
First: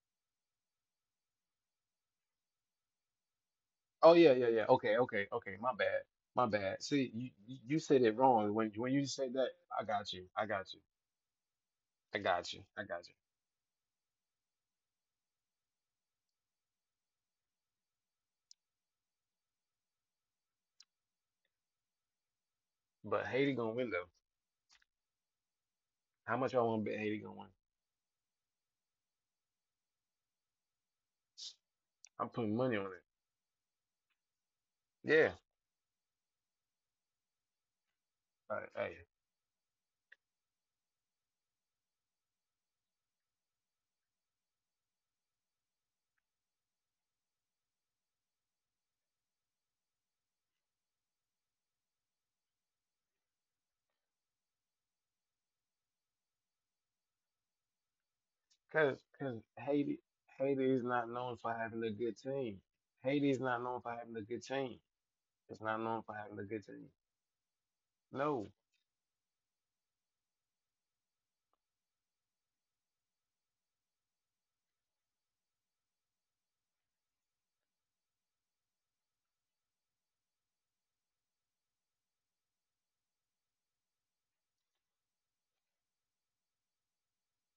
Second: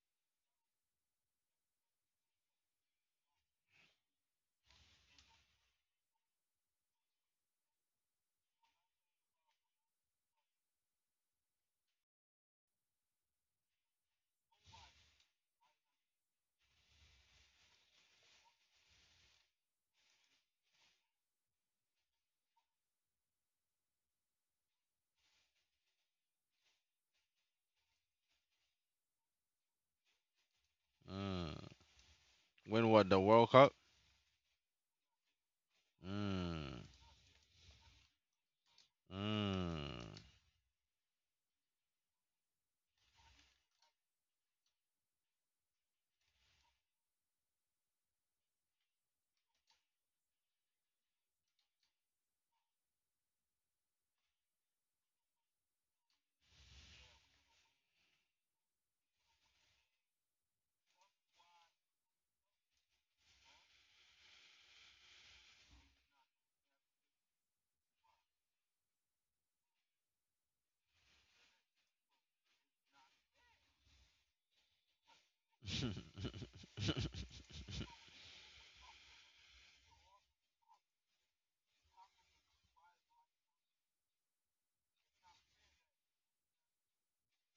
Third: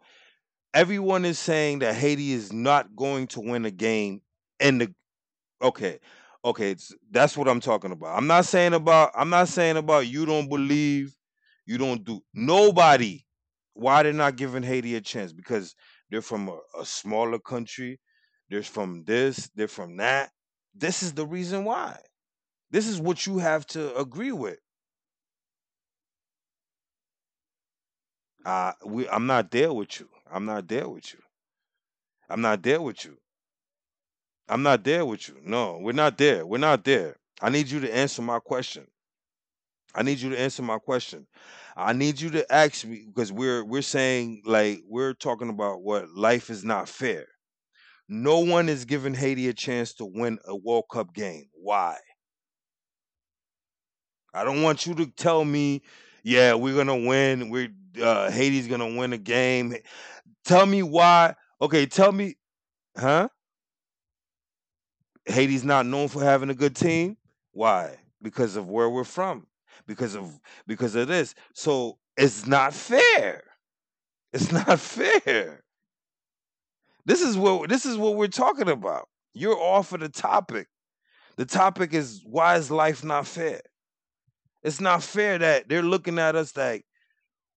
Speaker 2: Everyone is saying that Haiti is not going to win a
Speaker 3: Oh
Speaker 2: game
Speaker 3: yeah, yeah, yeah.
Speaker 2: in the
Speaker 3: Okay, okay, okay. My
Speaker 2: Okay.
Speaker 3: bad. My
Speaker 2: Okay,
Speaker 3: bad.
Speaker 2: it's,
Speaker 3: See, you
Speaker 2: that's what
Speaker 3: you
Speaker 2: I'm
Speaker 3: you
Speaker 2: talking
Speaker 3: said it
Speaker 2: about.
Speaker 3: wrong. When when you
Speaker 2: I'm
Speaker 3: said
Speaker 2: not
Speaker 3: that,
Speaker 2: saying
Speaker 3: I
Speaker 2: about
Speaker 3: got
Speaker 2: you
Speaker 3: you. I
Speaker 2: don't
Speaker 3: got you.
Speaker 2: believe, you don't
Speaker 3: I
Speaker 2: do.
Speaker 3: got you. I got you.
Speaker 2: Nobody, why they're not giving Haiti a chance, because they're from a smaller country. They're from this, they're from that. This is the reason why. This is
Speaker 3: But
Speaker 2: what you
Speaker 3: Haiti
Speaker 2: have
Speaker 3: gonna win
Speaker 2: to
Speaker 3: though.
Speaker 2: agree with.
Speaker 3: How much y'all want to bet Haiti gonna win?
Speaker 2: I'm not there with you. I'm not there with you.
Speaker 1: Mm.
Speaker 3: I'm
Speaker 2: I'm
Speaker 3: putting
Speaker 2: not
Speaker 3: money
Speaker 2: there
Speaker 3: on
Speaker 1: When
Speaker 3: it.
Speaker 2: with
Speaker 1: what the
Speaker 2: you.
Speaker 1: World Cup?
Speaker 2: I'm not there with
Speaker 3: Yeah.
Speaker 2: you. No, we're not there. We're
Speaker 1: Mm,
Speaker 2: not there. I need you to answer my question.
Speaker 3: Hey,
Speaker 2: I
Speaker 1: mm,
Speaker 2: need you to answer my question. I need you to ask me because we're saying like we're talking about what life is not fair. No one is giving Haiti a chance to win a World Cup game. Why? I don't want you to tell me, yeah, we're gonna win. We're Haiti's gonna
Speaker 3: cause
Speaker 2: win a
Speaker 3: cause
Speaker 2: game.
Speaker 3: Haiti
Speaker 2: Tell
Speaker 3: Haiti is
Speaker 2: me
Speaker 3: not
Speaker 2: why.
Speaker 3: known for having
Speaker 2: Okay,
Speaker 3: a
Speaker 2: tell
Speaker 3: good
Speaker 2: me,
Speaker 3: team. Haiti
Speaker 2: huh?
Speaker 3: is not known for having a good team. It's
Speaker 2: Haiti's
Speaker 3: not
Speaker 2: not
Speaker 3: known
Speaker 2: known
Speaker 3: for
Speaker 2: for
Speaker 3: having a
Speaker 2: having a
Speaker 3: good
Speaker 2: good
Speaker 3: team.
Speaker 2: team. Why?
Speaker 3: No.
Speaker 2: Because of where we're from. Because of, because of this. So it's not fair. It's not fair. This is what we're talking about. You're off of the topic. The topic is why is life not fair? It's not fair that they're looking at us like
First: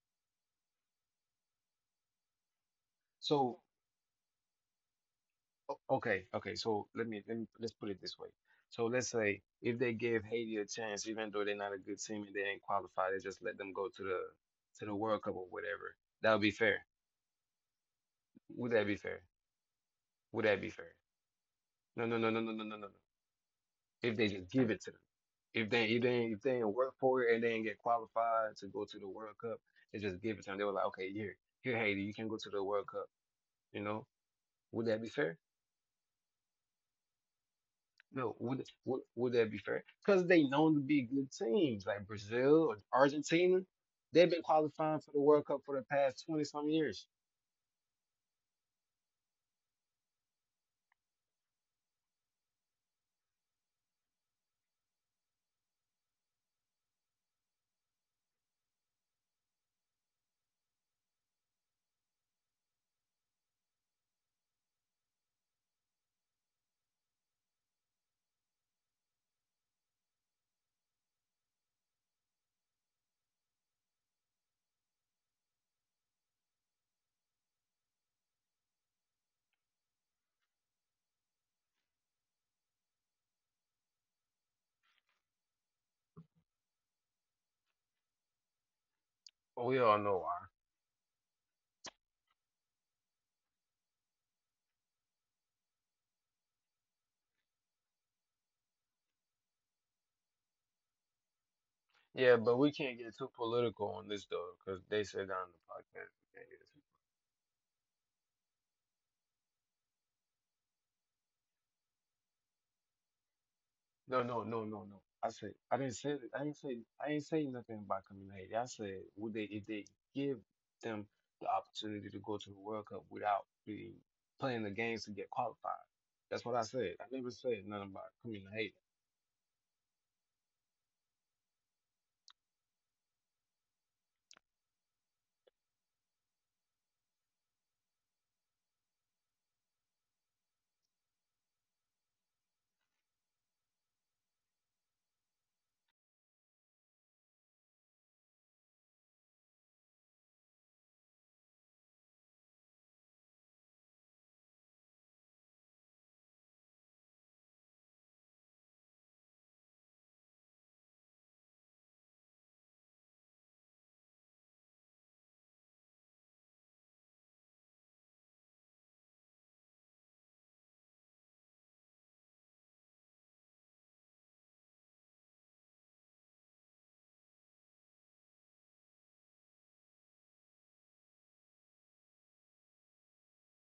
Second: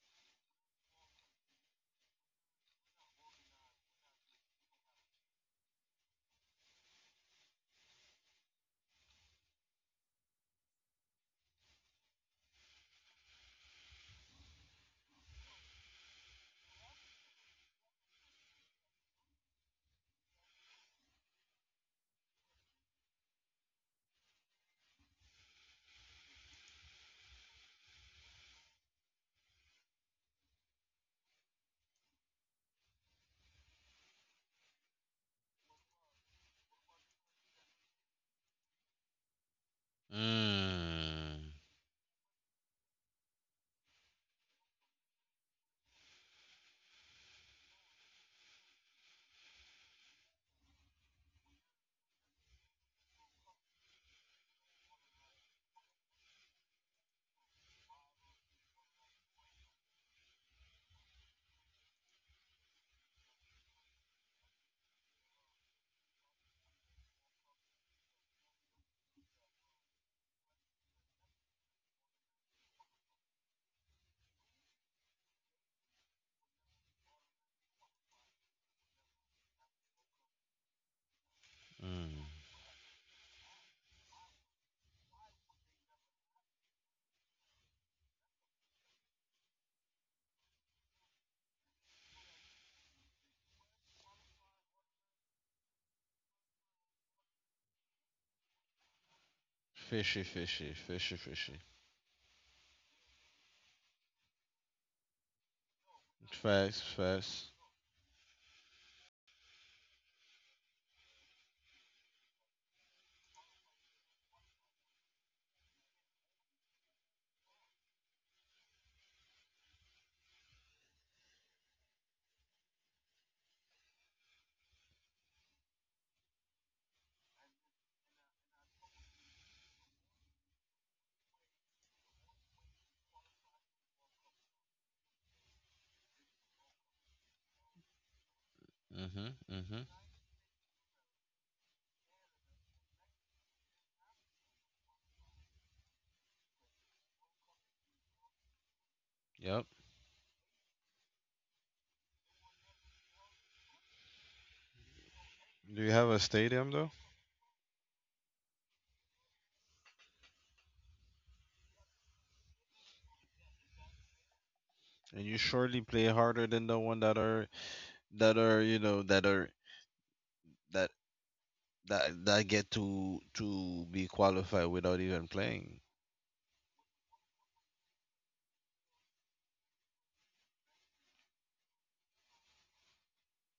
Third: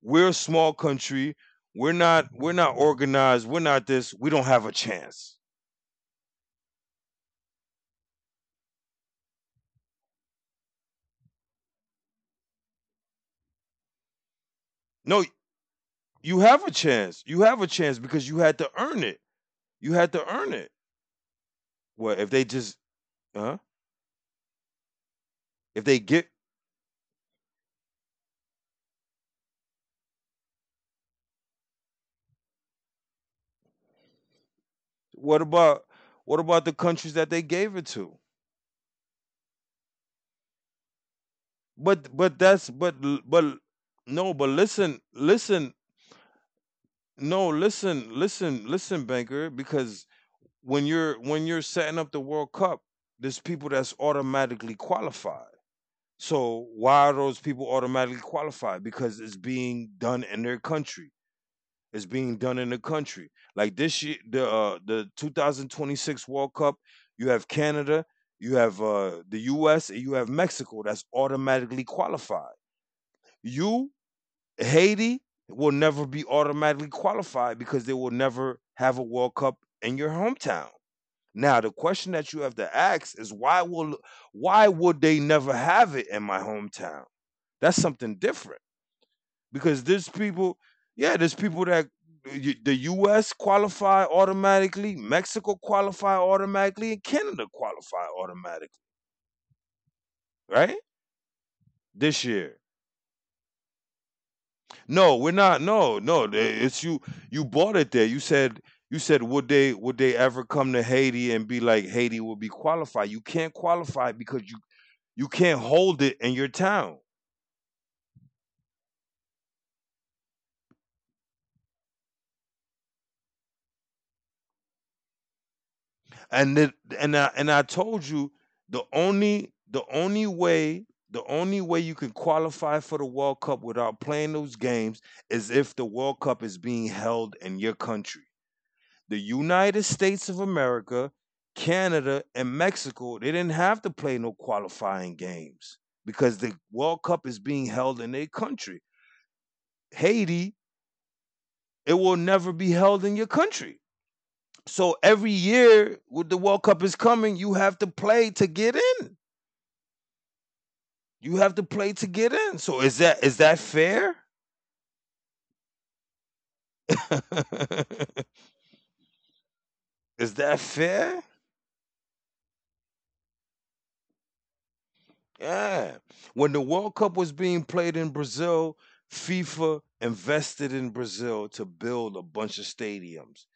Speaker 2: we're a small country. We're not organized. We're
Speaker 3: So
Speaker 2: not this. We don't have a chance.
Speaker 3: O- Okay, okay. So let me let's put it this way. So let's say if they gave Haiti a chance, even though they're not a good team and they ain't qualified, they just let them go to the World
Speaker 2: No,
Speaker 3: Cup or whatever. That would
Speaker 2: you
Speaker 3: be
Speaker 2: have a
Speaker 3: fair.
Speaker 2: chance. You have a chance because you had
Speaker 3: Would
Speaker 2: to
Speaker 3: that be
Speaker 2: earn it.
Speaker 3: fair?
Speaker 2: You had to
Speaker 3: Would
Speaker 2: earn
Speaker 3: that be
Speaker 2: it.
Speaker 3: fair? No,
Speaker 2: Well,
Speaker 3: no, no,
Speaker 2: if
Speaker 3: no,
Speaker 2: they
Speaker 3: no, no, no,
Speaker 2: just,
Speaker 3: no, no.
Speaker 2: huh?
Speaker 3: If they just give it to them, if they
Speaker 2: If they
Speaker 3: if they
Speaker 2: get,
Speaker 3: ain't- if they ain't work for it and they ain't get qualified to go to the World Cup, they just give it to them. They were like, okay, here, here, Haiti, you can go to the World Cup. You know, would that be fair?
Speaker 2: what about what about the countries that they gave it to?
Speaker 3: No, would that be fair? Because they known to be good
Speaker 1: mm,
Speaker 3: teams like
Speaker 2: But
Speaker 3: Brazil
Speaker 2: that's
Speaker 3: or
Speaker 2: but
Speaker 3: Argentina.
Speaker 2: l-
Speaker 3: They've
Speaker 2: no,
Speaker 3: been
Speaker 2: but
Speaker 3: qualifying
Speaker 2: listen,
Speaker 3: for the World Cup for the past twenty some years.
Speaker 2: no, listen, banker, because when you're setting up the World Cup, there's people that's automatically qualified. So why are those people automatically qualified? Because it's being done in their country. It's being done in the country. Like this year, the 2026 World Cup, you have Canada, you have the U.S., and you have Mexico. That's automatically qualified. You Haiti will never be automatically qualified because they will never have a World Cup in your hometown. Now, the question that
Speaker 1: mm.
Speaker 2: you have to ask is why will, why would they never have it in my hometown? That's something different
Speaker 3: But we
Speaker 2: because
Speaker 3: all
Speaker 2: there's
Speaker 3: know why.
Speaker 2: people, yeah, there's people that, the U.S. qualify automatically, Mexico qualify automatically, and Canada qualify automatically,
Speaker 1: Fishy, fishy,
Speaker 2: right?
Speaker 1: fishy, fishy.
Speaker 2: This
Speaker 3: Yeah, but
Speaker 2: year,
Speaker 3: we can't get too political on this though, because they
Speaker 2: No,
Speaker 3: said
Speaker 2: we're
Speaker 3: on the
Speaker 2: not. No, no.
Speaker 3: podcast.
Speaker 1: Facts,
Speaker 2: It's you. You
Speaker 1: facts.
Speaker 2: bought it there. You said. You said would they, would they ever come to Haiti and be like, Haiti will be qualified? You can't qualify
Speaker 3: No, no,
Speaker 2: because you
Speaker 3: no, no, no. I
Speaker 2: you
Speaker 3: said
Speaker 2: can't
Speaker 3: I didn't
Speaker 2: hold
Speaker 3: say
Speaker 2: it in
Speaker 3: I
Speaker 2: your
Speaker 3: didn't say
Speaker 2: town.
Speaker 3: I ain't say nothing about community. I said would they, if they give them the opportunity to go to the World Cup without being playing the games to get qualified. That's what I
Speaker 2: And it,
Speaker 3: said. I
Speaker 2: and
Speaker 3: never
Speaker 2: I and
Speaker 3: said
Speaker 2: I
Speaker 3: nothing
Speaker 2: told
Speaker 3: about
Speaker 2: you
Speaker 3: community.
Speaker 2: the only, the only way you can qualify for the World Cup without playing those games is if the World Cup is being held in your country. The
Speaker 1: Mhm,
Speaker 2: United
Speaker 1: mhm.
Speaker 2: States of America, Canada, and Mexico, they didn't have to play no qualifying games because the World Cup is being held in their country.
Speaker 1: Yep.
Speaker 2: Haiti, it will never be held in your country. So every
Speaker 1: Do you
Speaker 2: year
Speaker 1: have a
Speaker 2: with the World
Speaker 1: stadium
Speaker 2: Cup
Speaker 1: though?
Speaker 2: is coming, you have to play to get in. You have to play to get in. So is that fair?
Speaker 1: And you surely play harder than the one that are, that are you know that are
Speaker 2: Is that
Speaker 1: that
Speaker 2: fair?
Speaker 1: that get to be qualified without even playing.
Speaker 2: Yeah. When the World Cup was being played in Brazil, FIFA invested in Brazil to build a bunch of stadiums.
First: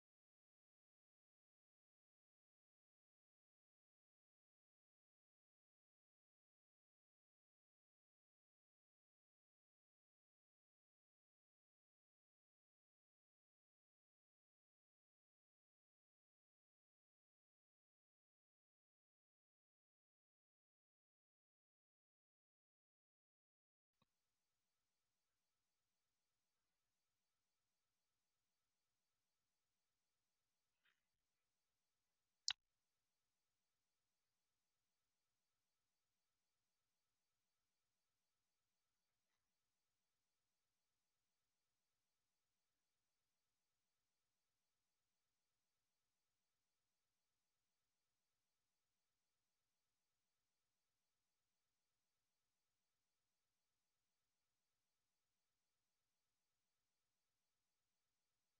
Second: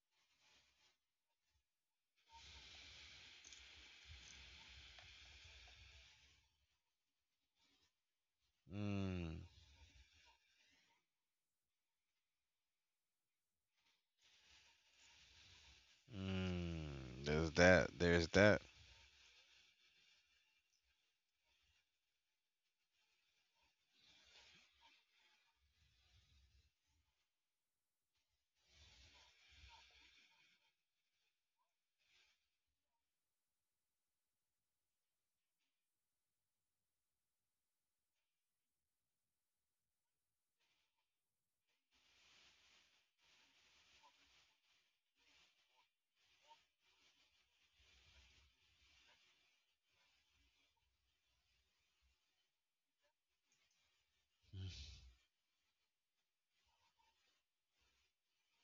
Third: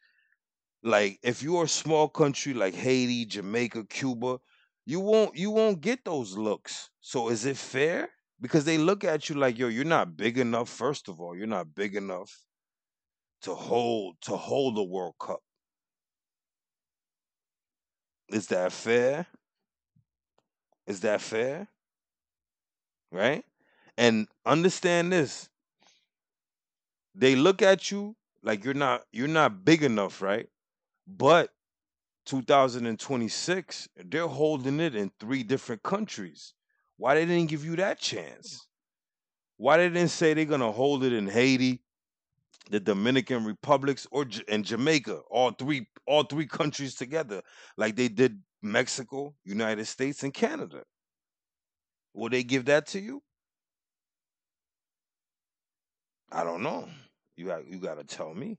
Speaker 2: Like if you're a small country like Haiti, Jamaica, Cuba, you won't get those looks. So is it fair? Because they look at you
Speaker 1: Mm,
Speaker 2: like, yo, you're not big enough, first of all. You're not big enough to hold, to hold a World Cup.
Speaker 1: mm. There's that. There's
Speaker 2: Is
Speaker 1: that.
Speaker 2: that fair? Is that fair? Right? And understand this. They look at you like you're not big enough, right? But 2026, they're holding it in three different countries. Why they didn't give you that chance? Why they didn't say they're gonna hold it in Haiti, the Dominican Republics, or J- and Jamaica? All three countries together, like they did Mexico, United States, and Canada. Will they give that to you? I don't know. You got, you got to tell me.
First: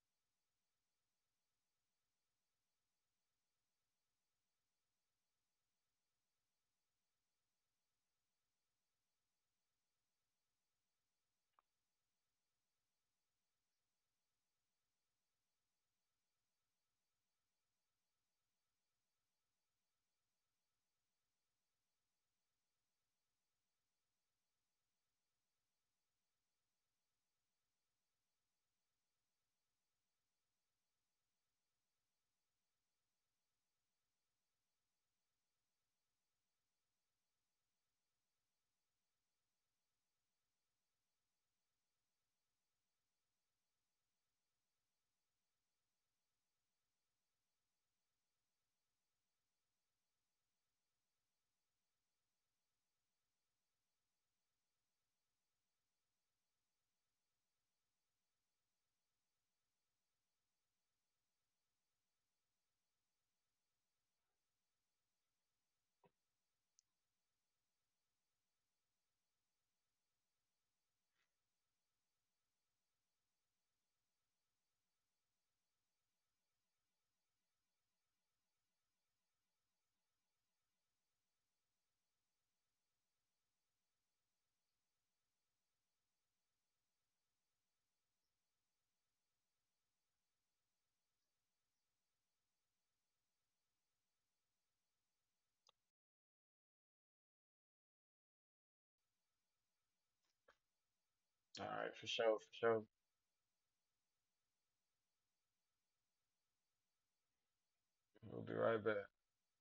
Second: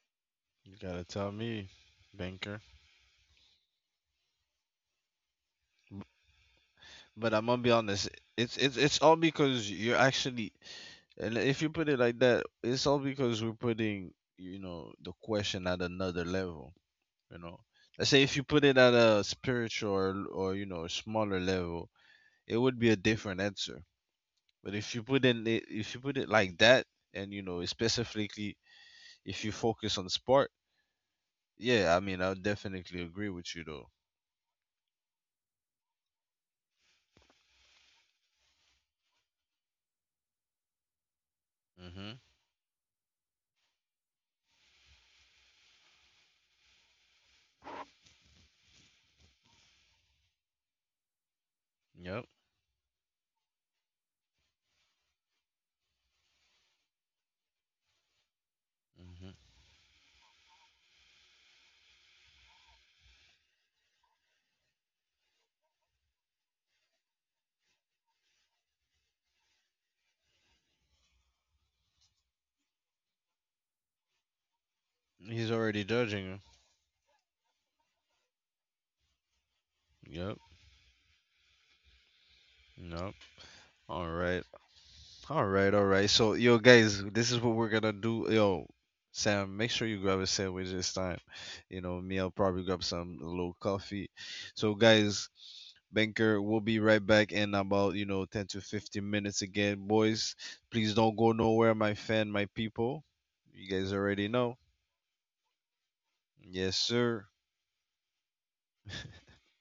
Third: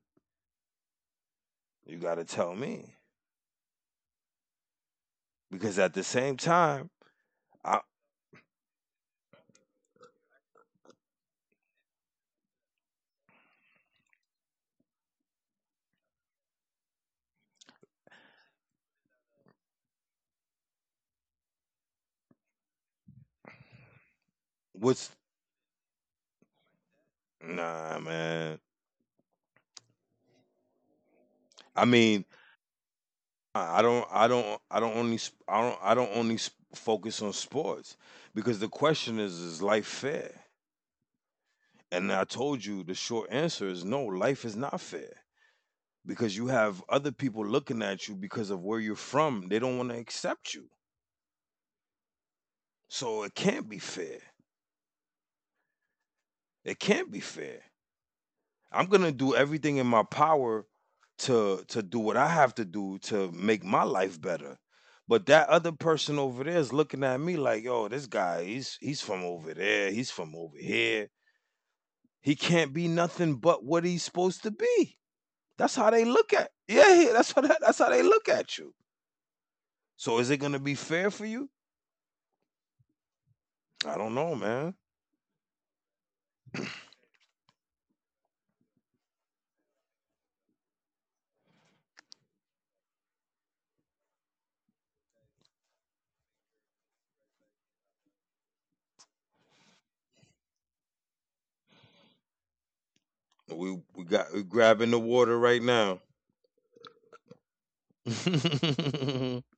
Speaker 1: You gotta tell me,
Speaker 2: You got to tell
Speaker 1: banker.
Speaker 2: me because at the same time,
Speaker 1: But I'm gonna be
Speaker 2: I,
Speaker 1: honest. It's all because you're actually, and if you put it like that, it's all because we're putting, the question at another level. You know, let's say if you put it at a spiritual, or smaller level, it would be a different answer. But if you
Speaker 2: what's,
Speaker 1: put in it, if you put it like that, and
Speaker 2: nah,
Speaker 1: specifically
Speaker 2: man.
Speaker 1: if you focus on sport,
Speaker 2: I
Speaker 1: yeah, I mean
Speaker 2: mean,
Speaker 1: I'll definitely agree with you though.
Speaker 2: I don't only, focus on sports because the question is life fair? And
Speaker 1: Mhm.
Speaker 2: I told you the short answer is no. Life is not fair because you have other people looking at you because of where you're from. They don't want to accept you,
Speaker 1: Yep.
Speaker 2: so it can't be fair. It can't be fair. I'm gonna
Speaker 1: Mhm.
Speaker 2: do everything in my power to do what I have to do to make my life better. But that other person over there is looking at me like, yo, this guy, he's from over there, he's from over here. He can't be nothing but what he's supposed to be.
Speaker 1: He's
Speaker 2: That's
Speaker 1: already
Speaker 2: how they look
Speaker 1: judging
Speaker 2: at. Yeah, yeah, that's how that's how they look at you.
Speaker 1: you.
Speaker 2: So is
Speaker 1: Yep.
Speaker 2: it gonna be fair for you?
Speaker 1: Yep.
Speaker 2: I
Speaker 1: All
Speaker 2: don't know,
Speaker 1: right.
Speaker 2: man.
Speaker 1: All right, all right. So, yo, guys, this is what we're gonna do. Yo, Sam, make sure you grab a sandwich this time. You know, me, I'll probably grab some low coffee. So, guys, Banker, we'll be right back in about, you know, 10 to 15 minutes again. Boys, please don't go
Speaker 3: All
Speaker 1: nowhere, my
Speaker 3: right, for
Speaker 1: fan,
Speaker 3: sure,
Speaker 1: my
Speaker 3: for sure.
Speaker 1: people. You
Speaker 2: We
Speaker 1: guys
Speaker 2: we
Speaker 1: already
Speaker 2: got we
Speaker 1: know.
Speaker 2: grabbing the water right now.
Speaker 1: Yes, sir.
Speaker 3: We'll be right back.